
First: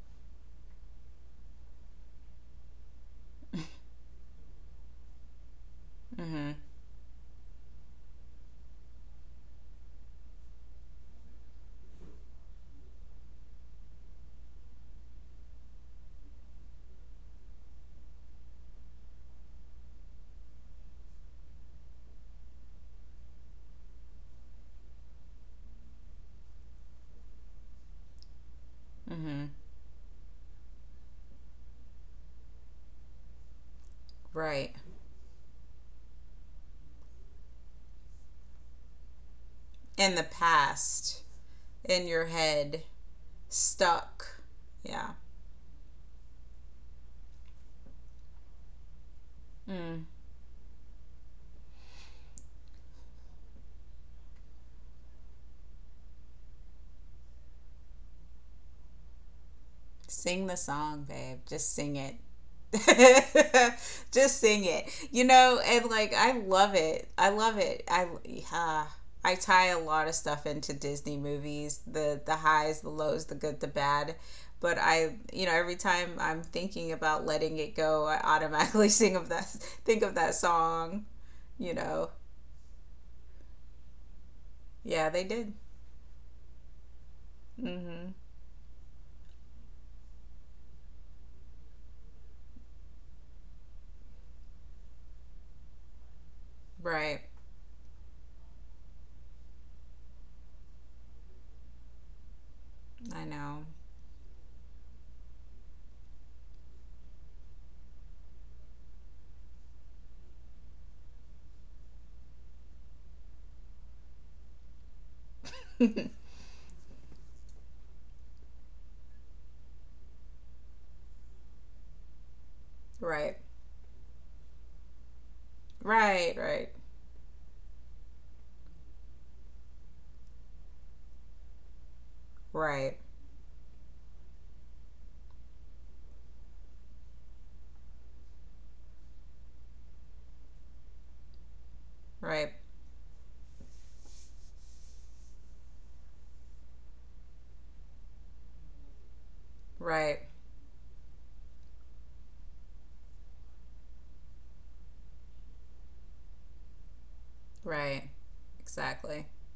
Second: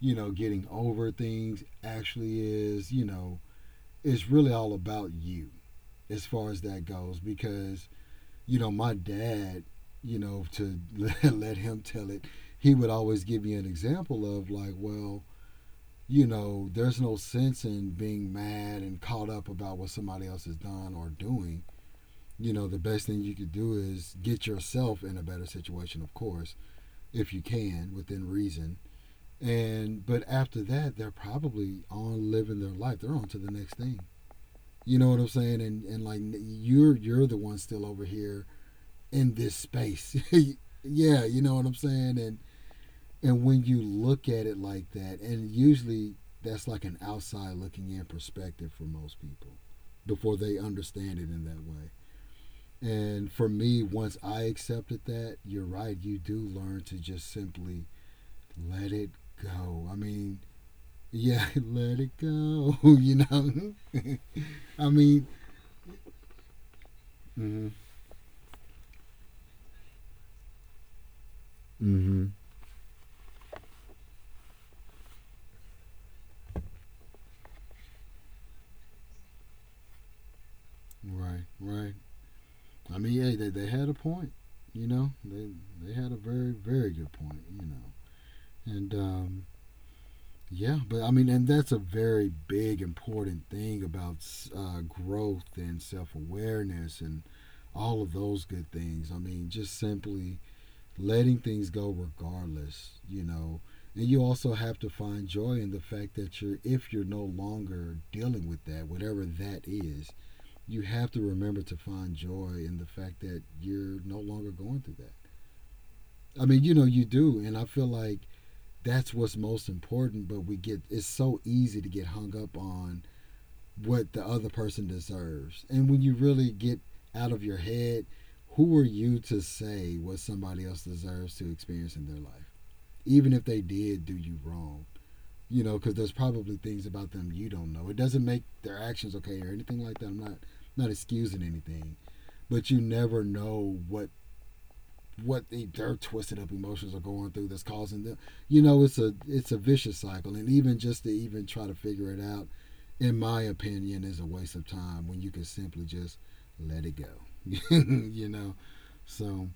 you know, getting over things actually is. You know, it's really all about you as far Mhm. as that goes because, you know, my dad, you know, to let him tell it, he would always give me an example of like, well, you know, there's no sense in being mad and caught up about what somebody else has done or doing. You know, the best thing you could do is get yourself in a better situation, of course, if you can, within reason. Mhm. And, but after that, they're probably on living their life. They're on to the next thing. Right. You know what I'm saying? And like, you're the one still over here in this In space. the past, Yeah, you know what I'm in saying? your And, head, and when you look stuck. at it like Yeah. that, and usually that's like an outside looking in perspective for most people Mm. before they understand it in that way. And for me, once I accepted that, you're right, you do learn to just simply let it go. I mean, Sing the song, babe. yeah, Just sing let it. it go, you know? Just sing it, I you mean, know, and like I love it. I love mm-hmm. it. I uh, i tie a lot of stuff into Disney movies, the Mm-hmm. the highs, the lows, the good, the bad, but I, every time I'm thinking about letting it go, I automatically sing of that think of that song, Right, you right. know? I mean, hey, they had a point, you Yeah, know? they did. They had a very, very good point, you know? Mm-hmm. And, yeah, but I mean, and that's a very big, important thing about growth and self awareness Right. and all of those good things. I mean, just simply letting things go regardless, you I know. know. And you also have to find joy in the fact that if you're no longer dealing with that, whatever that is, you have to remember to find joy in the fact that you're no longer going through that. I mean, you know, you do. And I feel like that's what's most important, but we get, it's so easy to get hung up on Right, what the other person deserves. And when you right, really right, get out of your head, who are you to say what somebody else deserves to experience in their life, right, even if they did do you wrong? You know, because there's probably things about them you don't know. It doesn't make their actions okay or anything like that. I'm not not excusing anything, right, but you never know what they, their twisted up emotions are going through that's causing them, you know. It's a vicious right, cycle, and even just to even try to figure it out, in my opinion, is a waste of time when you can simply just let it go. right, You know, exactly. so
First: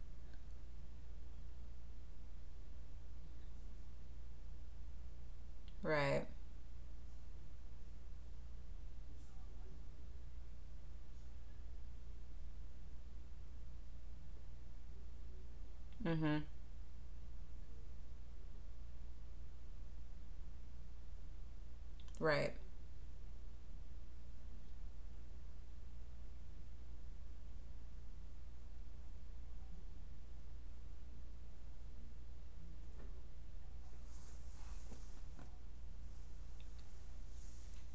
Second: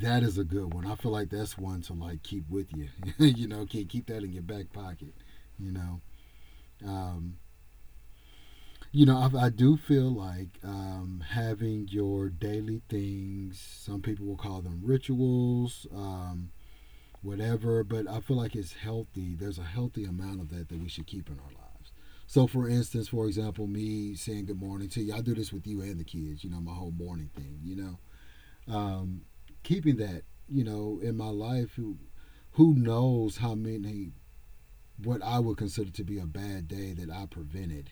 that is a good one. I feel like that's one to like keep with you. You know, keep that in your back pocket, you know. Right. Um, you know, I do feel like having your daily things, some people will call them rituals Mm-hmm. Whatever, but I feel like it's healthy. There's a healthy amount of that that we should keep in our lives. So, Right. for instance, for example, me saying good morning to you, I do this with you and the kids, you know, my whole morning thing, you know. Um, keeping that, you know, in my life, who knows how many, what I would consider to be a bad day that I prevented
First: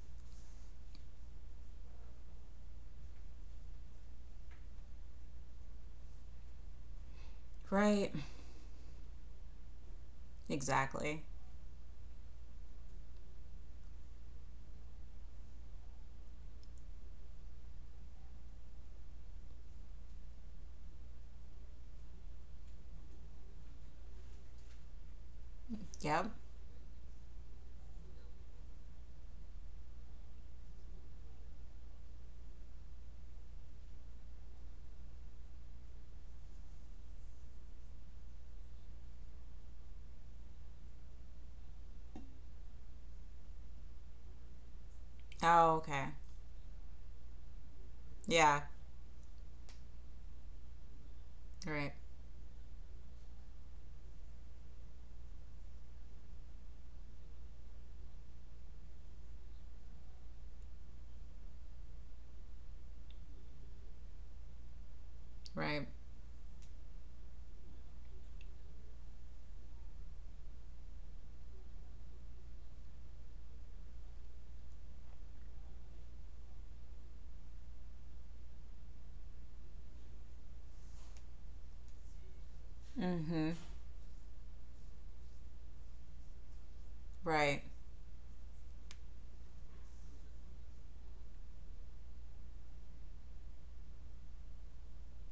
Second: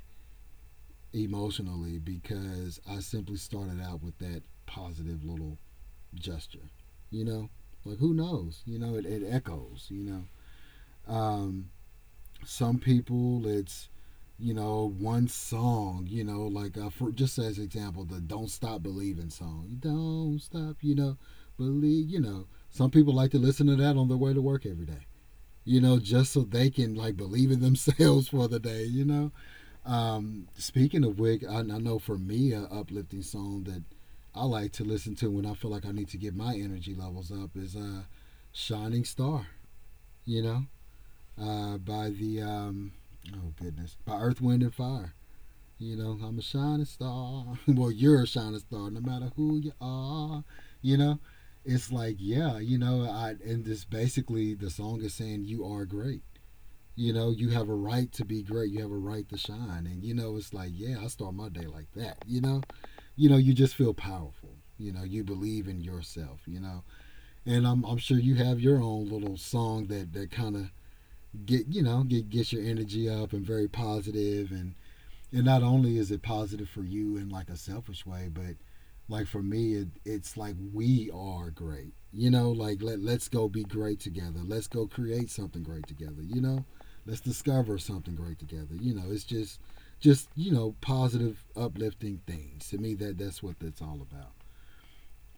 emotionally because I simply started out with that positive little gesture, you know? Like, who Right. knows? You know, it echoes, you know? Exactly. Um, some people it's, you know, one song, you know, like for just as example, the Don't Stop Believing song, you don't stop, you know, believe, you know, some people like to listen to that on their way to work every day, you know, Yep. just so they can like believe in themselves for the day, you know. Um, speaking of which, I know for me, a uplifting song that I like to listen to when I feel like I need to get my energy levels up is uh, Shining Star, you know, by the oh goodness, by Earth, Wind, and Fire. Oh, You okay. know, I'm a shining star. Well, you're a shining Yeah. star, no matter who you are. You know, it's Right. like yeah, you know, I, and this basically the song is saying you are great. You know, you have a right to be great. You have a right to shine, and you know, it's like yeah, I start my day like that. You know, you know, you just feel powerful. You know, you believe in Right. yourself. You know, and I'm sure you have your own little song that that kind of get, you know, get your energy up and very positive, and not only is it positive for you in like a selfish way, but like for me it's like we are great, you know, like let's go Mm-hmm. be great together, let's go create something great together, you know, let's Right. discover something great together, you know, it's just, you know, positive uplifting things to me, that that's what that's all about,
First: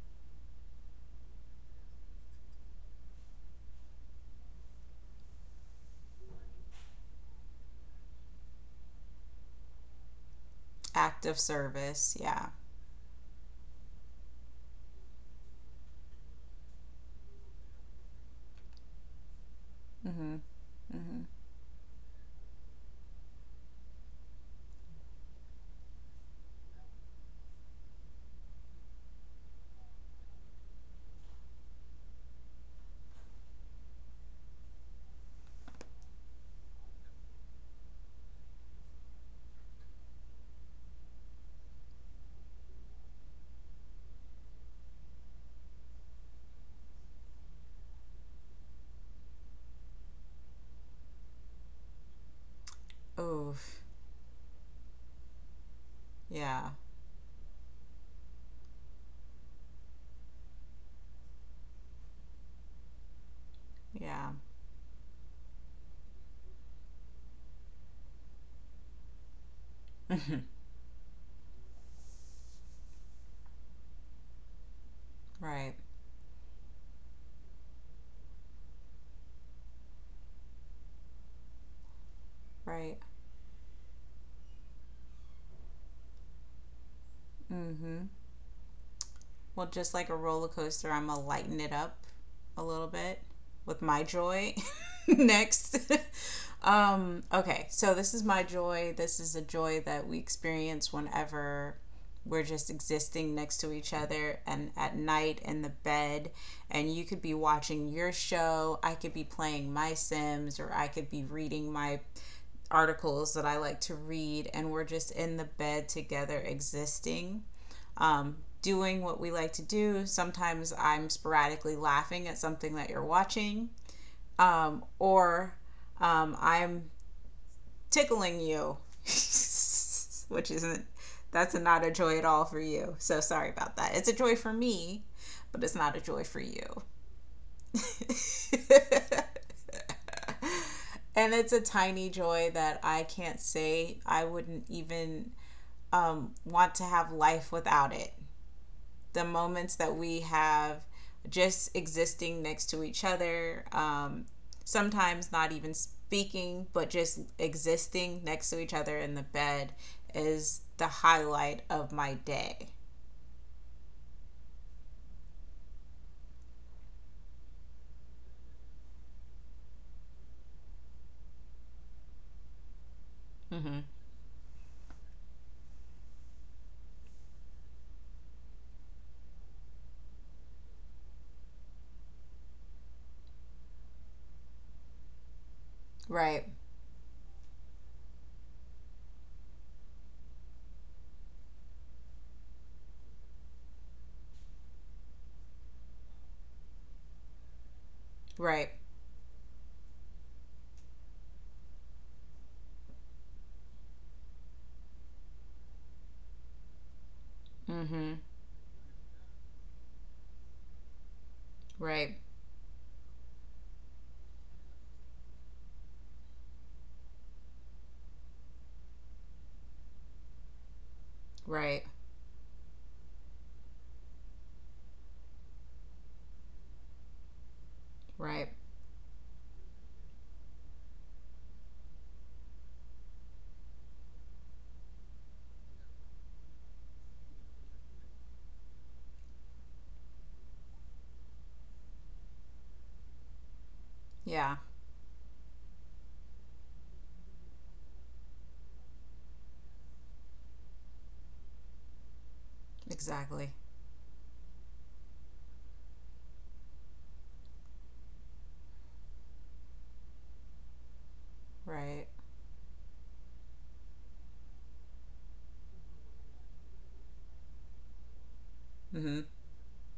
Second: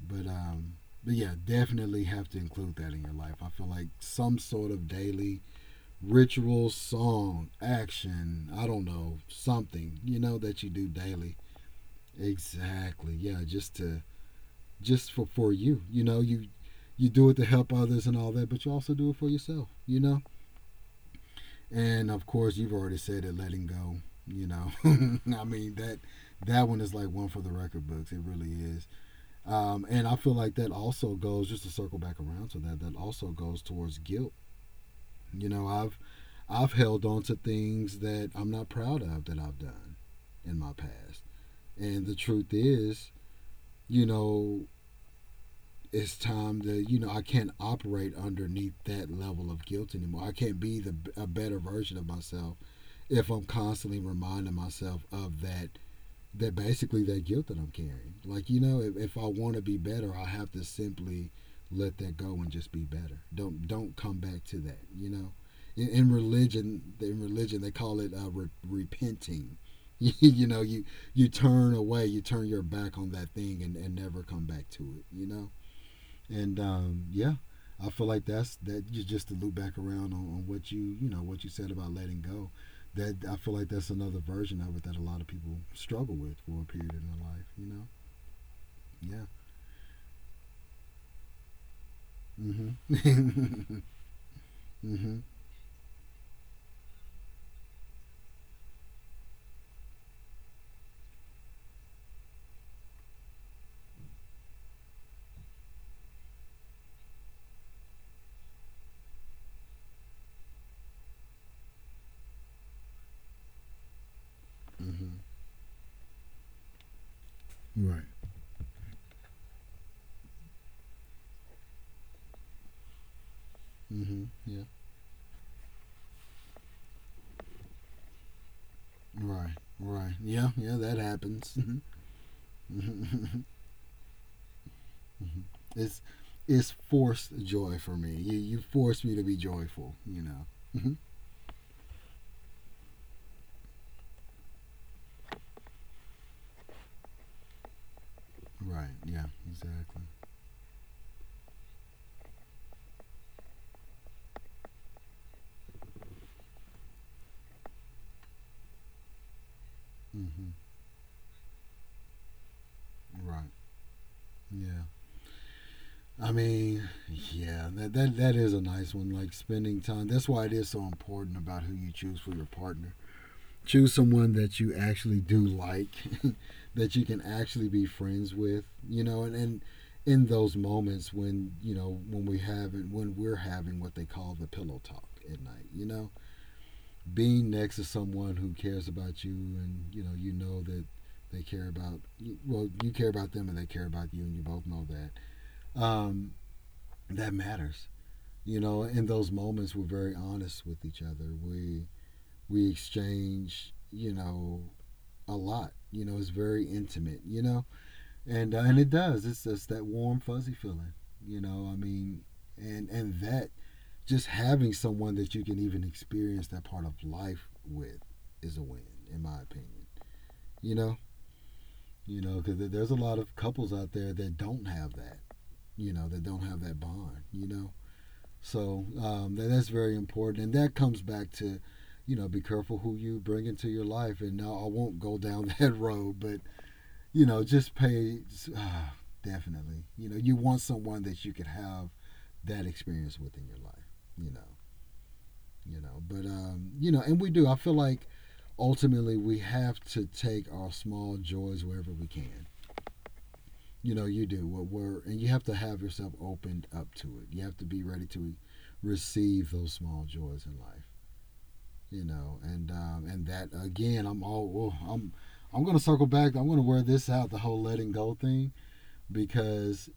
but um, but yeah, definitely have to include that in your life. I feel like some sort of daily ritual, song, action, I don't know, something, you know, that you do Act daily. of service. Yeah. Exactly. Yeah, just to just for you. You know, you do it to help others and all that, but you also do it for yourself, you know? Mm-hmm. Mm-hmm. And of course, you've already said it, letting go, you know. I mean, that that one is like one for the record books. It really is. And I feel like that also goes, just to circle back around to that, that also goes towards guilt. You know, I've held on to things that I'm not proud of that I've done in my past. And the truth is, you know, it's time to, you know, I can't operate underneath that level of guilt anymore. I can't be the a better version of myself if I'm Oof. constantly reminding myself of that, that Yeah. basically that guilt that I'm carrying. Like, you know, if I want to be better, I have to simply let that go and just be better. Don't come Yeah. back to that. You know, in religion they call it repenting. You, Mm-hmm. you know, you you turn away, you turn your back on that thing, and never come back to it. You know, Right. and yeah, I feel like that's that. Just to loop back around on what you said about letting go. Right. That I feel like that's another version of it that a lot of people struggle with for a period in their life. You know. Mm-hmm. Yeah. Well, just like a roller coaster, I'm gonna lighten it up a Mhm. little bit with my joy Mhm. next. Okay, so this is my joy. This is a joy that we experience whenever we're just existing next to each other and at night in the bed, and you could be watching your show, I could be playing my Sims or I could be reading my articles that I like to read, and we're just Mhm. in the bed together existing, Right. um, doing what we like to do. Sometimes I'm sporadically laughing at something that you're watching, Mhm. Yeah. Or I'm tickling you, Right. Right. Yeah. which Yeah. isn't, That that's happens. not a joy at all for you. So Mhm. sorry about that. It's a joy for me, but it's not a it's joy for it's you. forced joy for me. You force me to be joyful. You know. Mhm. And it's a tiny joy that I can't say I wouldn't even want to have life without it. Right. The Yeah. moments that Exactly. we have just existing next to each other, sometimes not even speaking, but just existing next to each other in the bed Mhm. is the highlight of my day. Right. Yeah. I mean, yeah, that is a nice one. Like spending time. That's why it is so important about who you choose for your partner. Mm-hmm. Choose someone that you actually do like, that you can actually be friends with. You know, and in those moments when when we have it, when we're having what they call the pillow talk at night. You know, Right, being next to someone who cares about you, and you know that they care about, well, you care about them, and they care about you, and you both know that. Um, that matters. You right, know, in those moments, we're very honest with each other. We exchange, you know, a lot. You know, it's very intimate. You know, mm-hmm. and it does. It's just that warm fuzzy feeling. You know, I Right, mean, and that, just having someone that you can even experience that part of life with is a win, in my opinion. You know, right, because there's a lot of couples out there that don't have that. You know, that don't have that bond. You know. right. So, that's very important, and that comes back to, you know, be careful who you bring into your life. And now I won't go down that road, but you know, just pay uh, definitely. You know, you want someone that you could have that experience with in your life. You know. Yeah, But and we do. I feel like ultimately we have to take our small joys wherever we can. exactly. You know, you do, and you have to have yourself opened up to it. You have to be ready to receive those small joys in life, you Right. know, and um, and that again. I'm all, oh, I'm gonna circle back. I'm gonna wear this out, the whole letting go thing, Mm-hmm. because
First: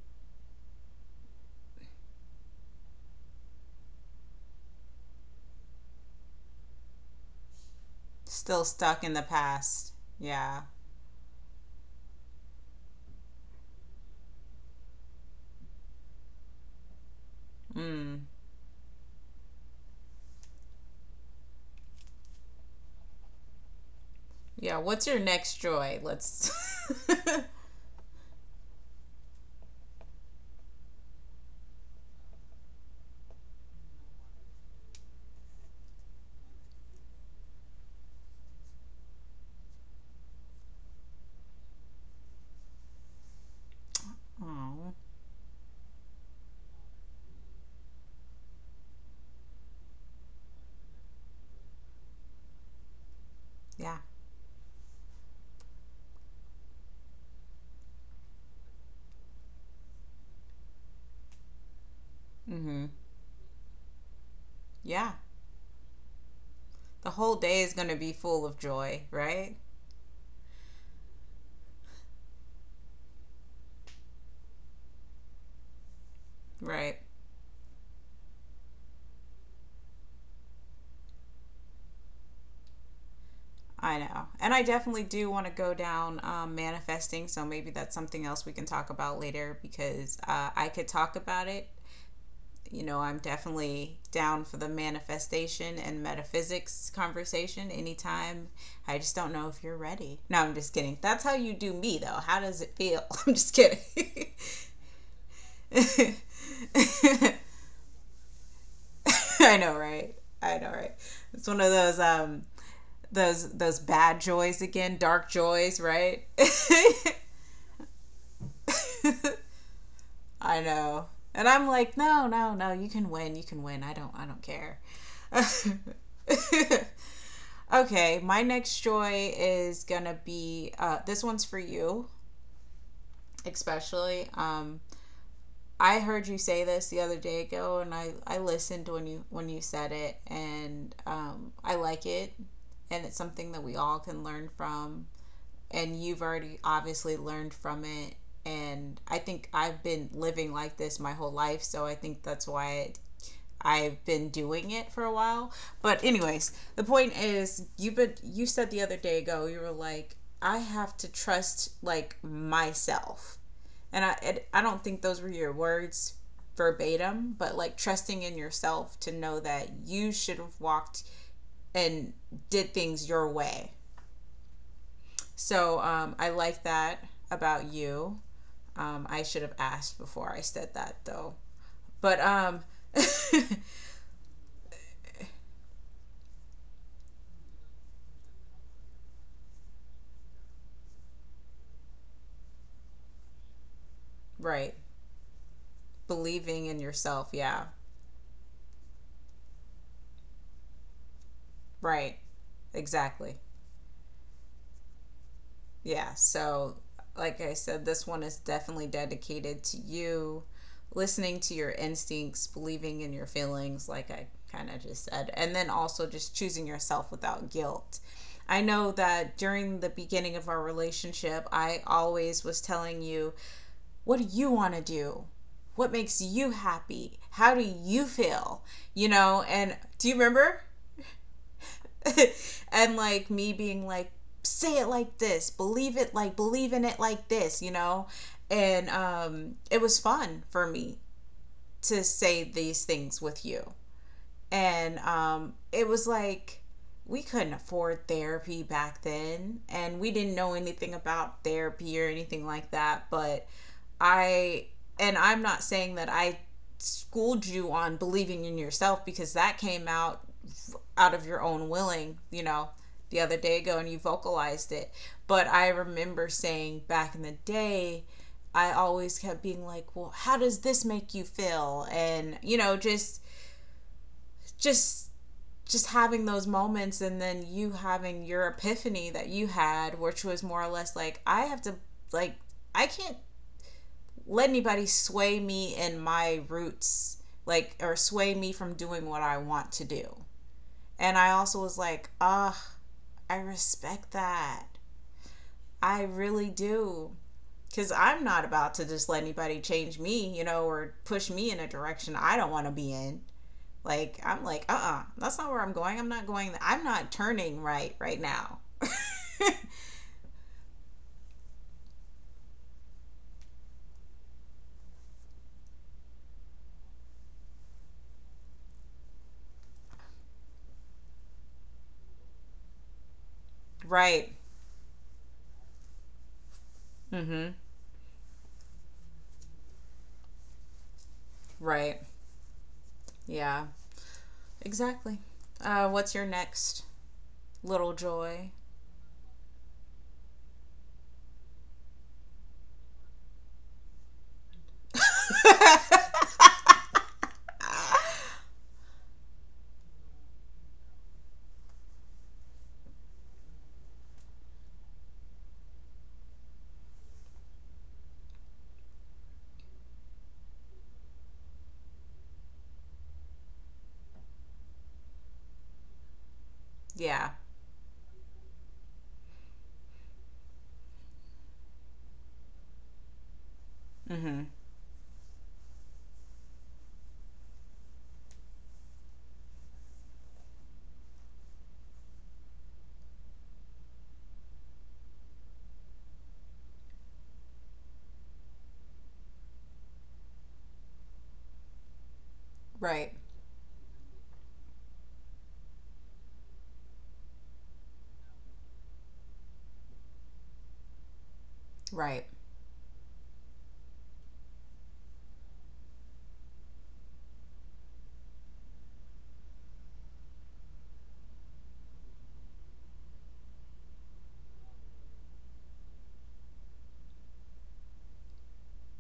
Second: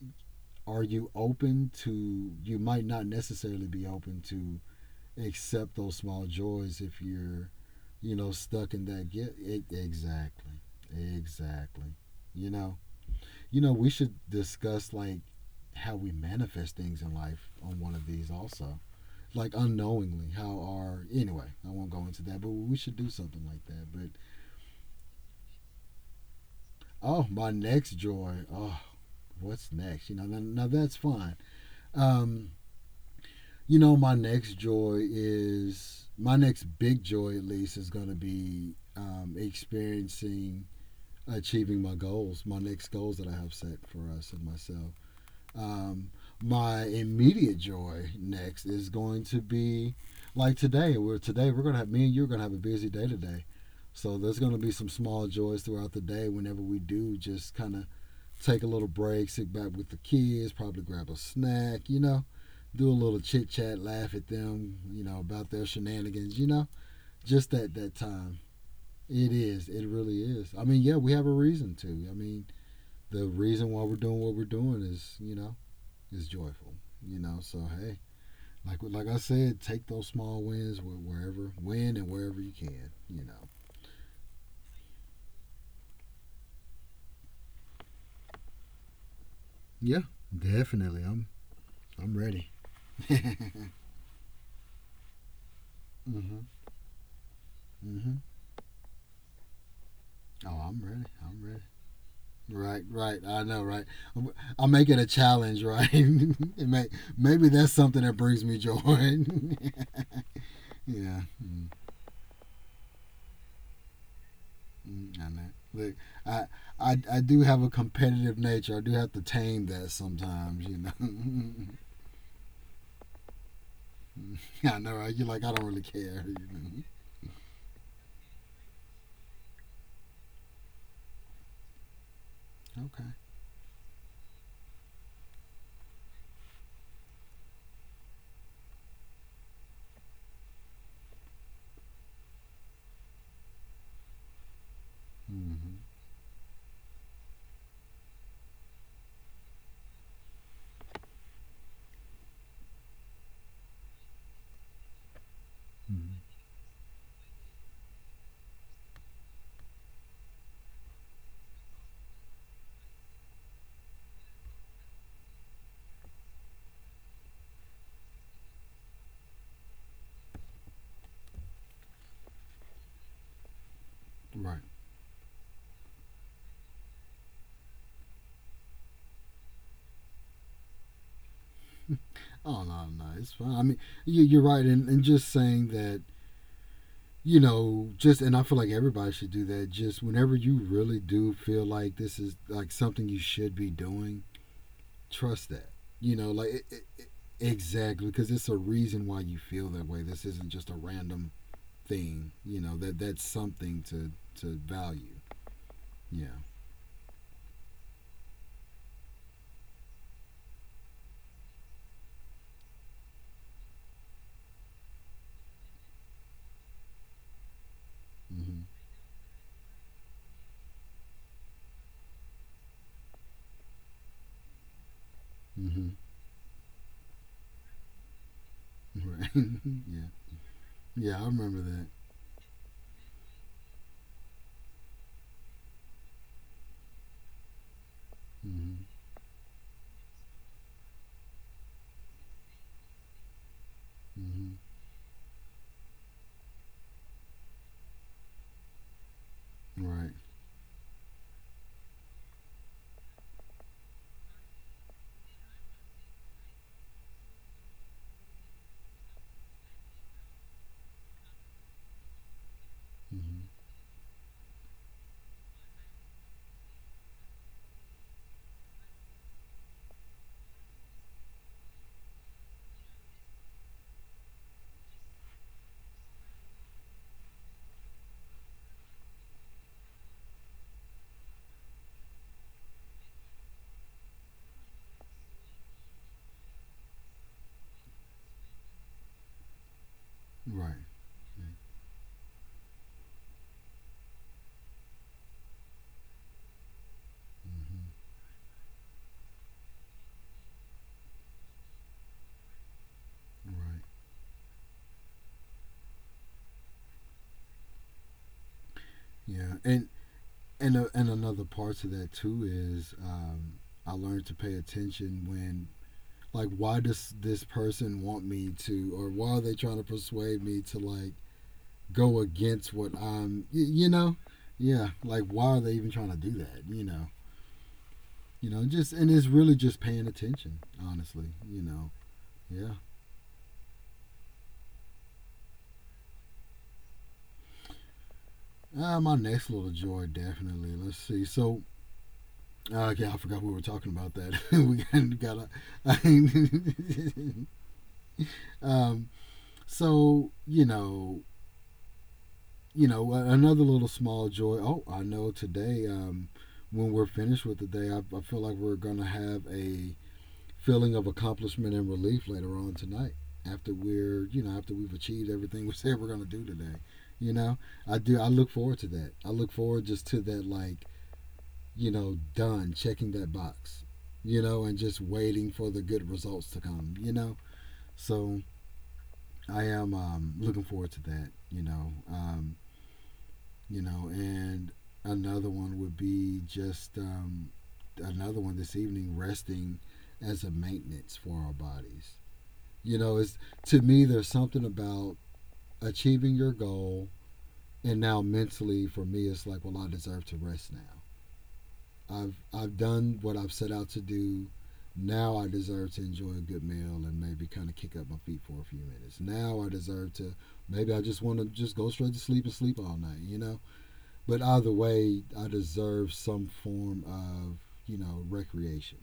are you open to? You might not necessarily be open to accept those small joys if you're, Still stuck in stuck that. in the Get it. past. Exactly. Yeah. Exactly. You know, we should discuss, like, how we manifest things in life on one of Mm. these also, like unknowingly how our anyway. I won't go into that, but we should do something like that. But Yeah. What's your next joy? Let's. oh, my next joy. Oh, what's next? You know, now that's fine. um you know, my next big joy, at least, is going to be, experiencing, achieving my next goals that I have set for us and myself. Oh. Um, my immediate joy next is going to be, like, today. We're Today we're gonna have, me and you're gonna have a busy day today. Yeah. So there's gonna be some small joys throughout the day whenever we do just kind of take a little break, sit back with the kids, probably grab a snack, you know, Mm-hmm. do a little chit chat, laugh at them, you Yeah. know, about their shenanigans, you know, The whole just day at is going that to be time. full of joy, It right? is. It really is. I mean, yeah, we have a reason to. I mean, the reason why we're doing what we're doing is joyful. Right. You know, so hey, like I said, take those small wins wherever, win and wherever you can. You know. I know. And I definitely do want to go down manifesting. So maybe that's something else we can talk about later Yeah, because I could definitely. talk I'm about it. I'm ready. You know, I'm Mhm. definitely down for the manifestation and Mhm. metaphysics conversation anytime. I just don't know if you're ready. No, Oh, I'm just I'm kidding. ready. That's how I'm you ready. do me, though. How does it Right, feel? right. I'm I just know, kidding. right. I'm- I'll make it a challenge, right? Maybe that's something that brings me joy. I know, right? I know, right? Yeah. It's one Mm. of those bad joys again, Mm. I dark know. joys, Look, right? I, I do have a competitive nature. I do have to tame that I sometimes, you know. know. And I'm like, no, no, no, you can win, you can win. I don't I care. know, right? You're like, I don't really care. Mhm. Okay, my next joy is gonna be this one's for you, Okay. especially. I heard you say this the other day ago, and I listened when you said it, and I like it, and it's something that we all can learn from. Mm-hmm. And you've already obviously learned from it, and I think I've been living like this my whole life, so I think that's why I've been doing it for a while. But Mm-hmm. anyways, the point is, you said the other day ago you were like, I have to trust, like, myself, and I don't think those were your words verbatim, but like trusting in yourself to know that you should have walked and did things your way. Right. So I like that about you. I should have asked before I said that though. But Oh, no, no, it's fine. I mean, you're right, and just saying that, you know. Just and I feel like everybody should do that. Just whenever you really do feel like this is, like, something you should be doing, right, trust that. You know, like believing in yourself. Yeah, exactly, because it's a reason why you feel that way. This isn't just a random right, thing. You know that that's exactly. something to value. Yeah, Yeah. so like I said, this one is definitely dedicated to you, listening to your instincts, believing in your feelings like I kind of just said, and then also just choosing yourself without guilt. I Mm-hmm. know that during the beginning of our relationship I always was telling you, what do you want to do, Mm-hmm. what makes you happy, how do you feel, you Right. know, and Yeah. do you remember? Yeah, I remember that. And like me being like, say it like this, believe in it like this, you know? Mm-hmm. And it was fun for me to say these things with you. Mm-hmm. And it was like we couldn't afford therapy back then and we Right. didn't know anything about therapy or anything like that, but I and I'm not saying that I schooled you on believing in yourself, because that came out of your own willing, you know, the other Mm-hmm. day ago and you vocalized it. But I remember saying back in the day, I always kept being like, "Well, how does this make you feel?" And, you know, just just having those moments, and then you having your epiphany that you had, which was more or less like, "I have to, like, I can't let anybody sway me in my roots, like, or sway me from doing what I want to do." Right. And I also was like, "Ah, oh, I respect that. I really do. Because Mm-hmm. I'm not about to just let anybody change me, you know, or push me in a direction I don't want to be in. Right. Like, I'm like, uh, that's not where I'm going. I'm not going, I'm not turning right right now." Yeah, and another part to that too is, I learned to pay attention when, like, why does this person want me to, or why are they trying to persuade me to, like, go against what I'm you know. Right. Yeah, like, why are they even trying to do that, you know. Mm hmm. You know, just and it's really just paying attention, honestly, you know. Right. Yeah. Yeah. Exactly. What's your next little joy? Ah, my next little joy, definitely. Let's see. So, okay, I forgot we were talking about that. we got a, I mean, um, so, you know, another little small joy. Oh, I know, today. When we're finished with the day, I feel like we're gonna have a feeling of accomplishment and relief later on tonight. After we've achieved everything we said we're gonna do today. Yeah. You know, I do. I look forward to that. I look forward just to that, like, you know, done checking that box, Mm you hmm. know, and just waiting for the good results to come, you know. So I am, looking forward to that, you know, and another one would be, just, another one this evening, resting as a maintenance for our bodies. You Right. know, it's to me there's something about achieving your goal, and now mentally for me it's like, well, I deserve to rest now. Right. I've done what I've set out to do. Now I deserve to enjoy a good meal and maybe kind of kick up my feet for a few minutes. Now I deserve to, maybe I just want to just go straight to sleep and sleep all night, you know. But either way, I deserve some form of, you know, recreation,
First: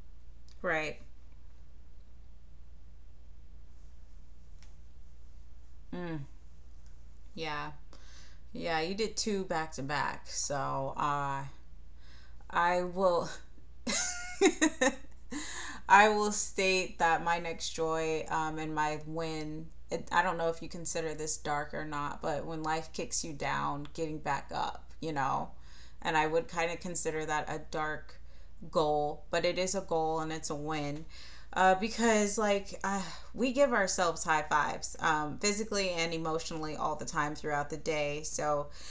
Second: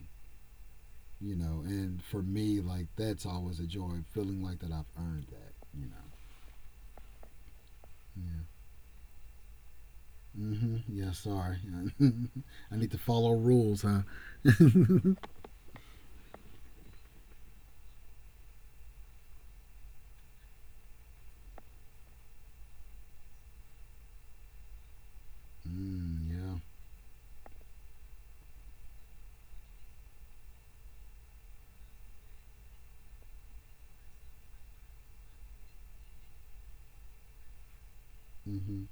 Right. you know. And for me, like, that's always a joy, feeling like that I've earned that, you know. Mm. Yeah. Yeah. Yeah. You did two back to back. Mm-hmm. So, Yeah, sorry. I I need to will. follow rules, huh? Mm, I will state that my next joy and my win. I don't know if you consider this dark or not, but when life kicks you down, getting back up, you know, and I would yeah. kind of consider that a dark goal, but it is a goal and it's a win. Because we give ourselves high fives physically and emotionally all the time throughout the day. So Mm-hmm.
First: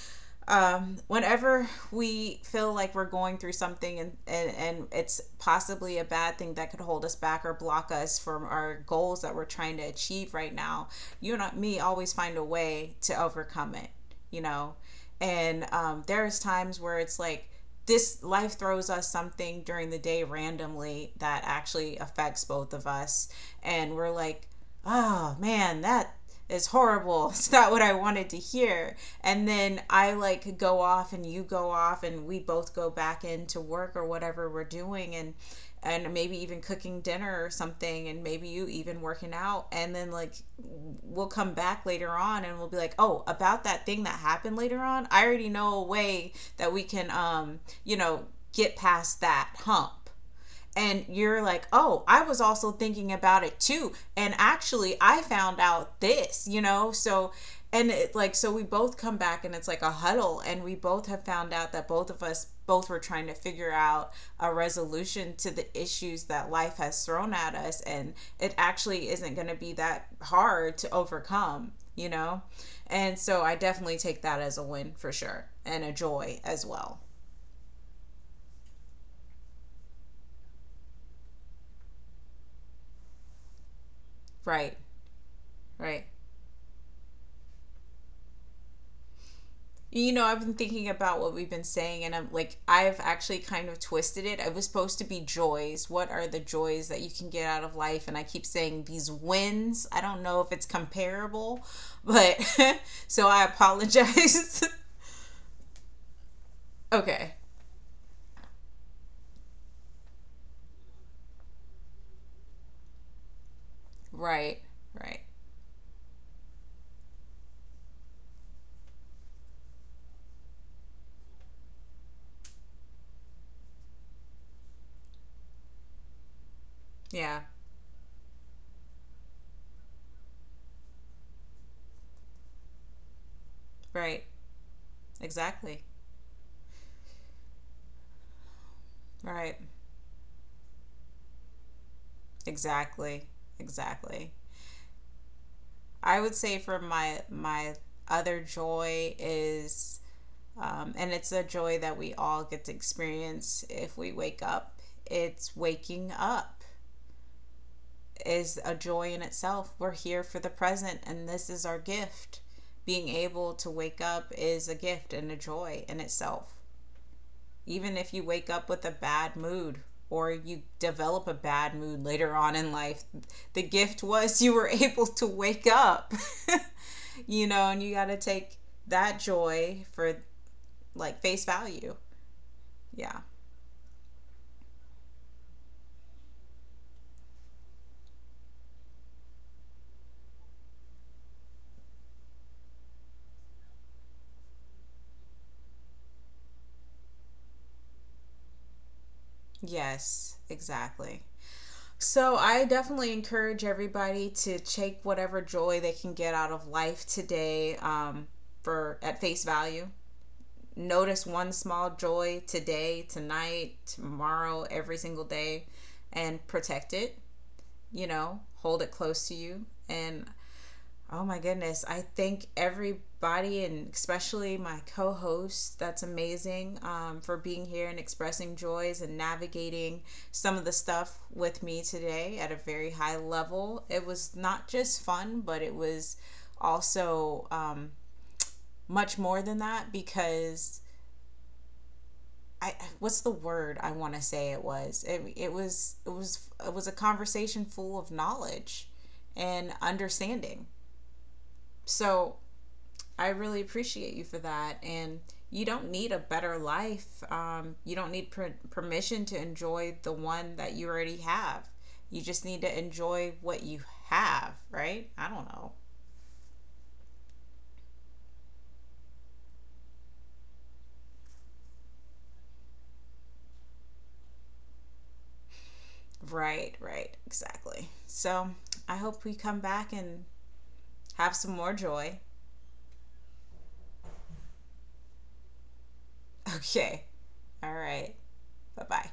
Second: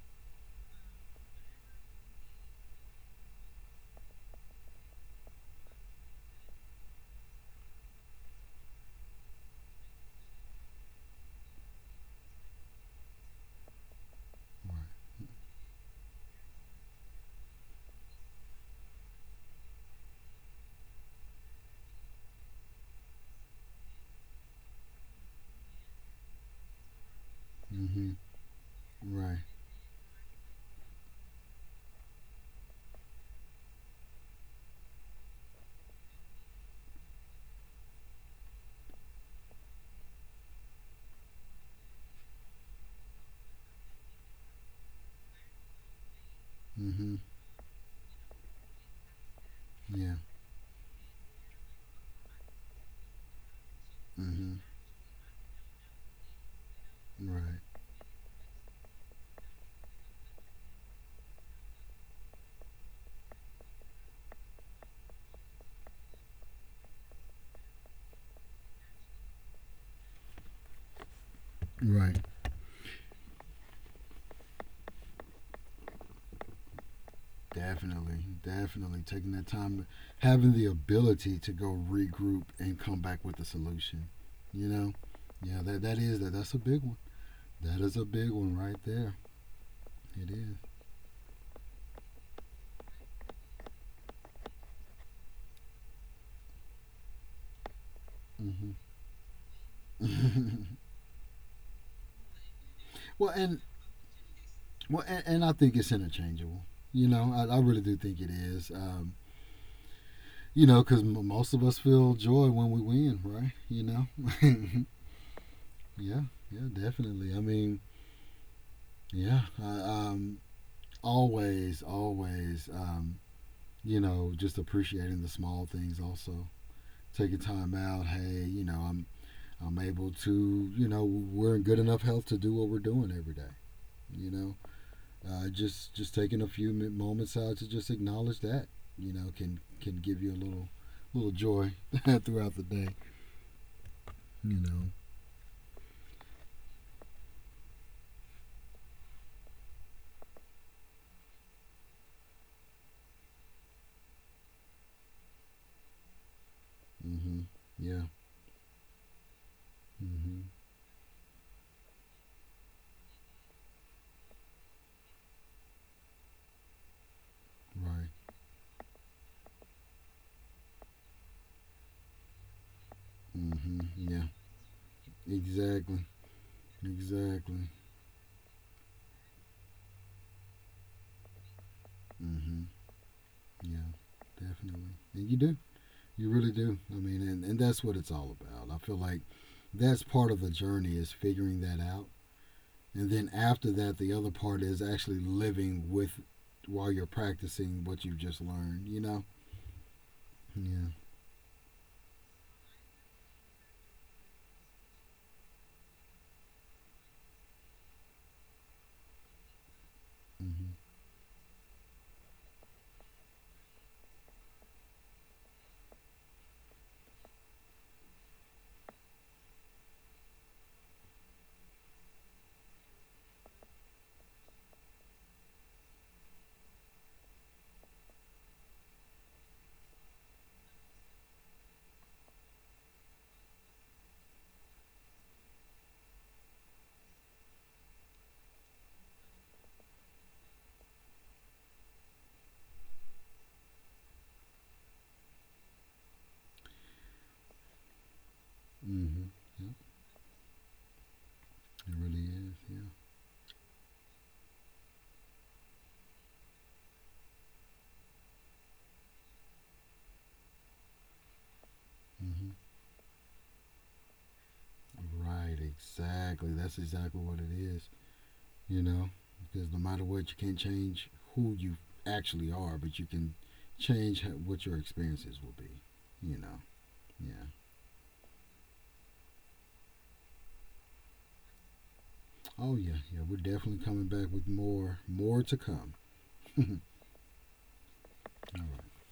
whenever we feel like we're going through something and it's possibly a bad thing that could hold us back or block us from our goals that we're trying to achieve right now, you and me always find a way to overcome it, you know? Wow. And there's times where it's like, this life throws us something during the day randomly that actually affects both of us. And we're like, oh man, that is horrible. It's not what I Mm-hmm. wanted to hear. Right. And then I like go off and you go off and we both go back into work or whatever we're doing, and maybe even cooking dinner or something, and maybe you even working out, and then like we'll come back later on and we'll be like, oh, about that thing that happened later on, I already know a way that we can Mm-hmm. Get past that hump. Yeah. And you're like, oh, I was also thinking about it too. And Mm-hmm. actually, I found out this, you know? So, Right. and so we both come back and it's like a huddle, and we both have found out that both of us both were trying to figure out a resolution to the issues that life has thrown at us. And it actually isn't going to be that hard to overcome, you Right. know? And so I definitely take that as a win for sure and a joy as well. Definitely. Definitely. Taking that time, having the ability to go regroup and come back with a solution. You Right, know. Yeah. That right. is that. That's a big one. That is a big one right there. You know, It I've been is. thinking about what we've been saying, and I'm like, I've actually kind of twisted it. I was supposed to be joys. What are the joys that you can get out of life? And I keep saying these wins. I don't know if Mm-hmm. it's comparable, but so well, I and apologize. well, and I think it's interchangeable. You Okay. know, I really do think it is. You know, because most of us feel joy when we win, right? You know. Right. Right. Yeah. Yeah. Definitely. I mean, yeah. Always, always, you know, just appreciating the small things also. Yeah. Taking time out. Hey, you know, I'm able to, you know, we're in good enough health to do what we're doing every day. Right. You know, Exactly. just taking a few moments out to just acknowledge that, you know, Right. can give you a little joy throughout the day. Exactly. Exactly. You know. I would say for my other joy is. And it's a joy that we all get to experience if we wake up. It's waking up Mm-hmm. Yeah. is a joy in itself. We're here for Mm-hmm. the present, and this is our gift. Being able to wake up is a gift and a joy in itself. Even Right. if you wake up with a bad mood or you develop a bad mood later on in life, the Mm-hmm. gift Yeah. was you were able to wake Exactly. up, you Exactly. know, and you got to take that joy for like face value. Mm-hmm. Yeah. Yeah, definitely. And you do. You really do. I mean, and that's what it's all about. I feel like that's part of the journey, is figuring that out. And then after that, the other part is actually living with, while you're practicing what you've just learned, you know? Yes, Yeah. exactly. So I definitely encourage everybody to take whatever joy they can get out of life today, for at face value. Mm-hmm. Notice one small joy today, tonight, tomorrow, every single day, and protect it. You know, hold it close to you, and oh my goodness. I thank everybody and especially my co host. That's amazing, for being here and expressing joys and navigating some of the stuff with me today at a very high level. It was not just fun, but it was also much more than that because. I, what's the word I want to say, it was it was it was a conversation full of knowledge Mm-hmm. and Yeah, understanding, it really so is. Yeah. I really appreciate you for that. And you don't need a better life. You don't need permission to enjoy the one that you already have. You just Mm-hmm. need to enjoy what you have, right? I don't Right, know. exactly. That's exactly what it is. You know, because no matter what, you can't change who you actually are, but you can change what your experiences will be, you know. Right, right, Yeah. exactly. So I hope we come back and have some more joy. Oh yeah, yeah. We're definitely coming back with more, more to come. All Okay. All right. Bye right. bye.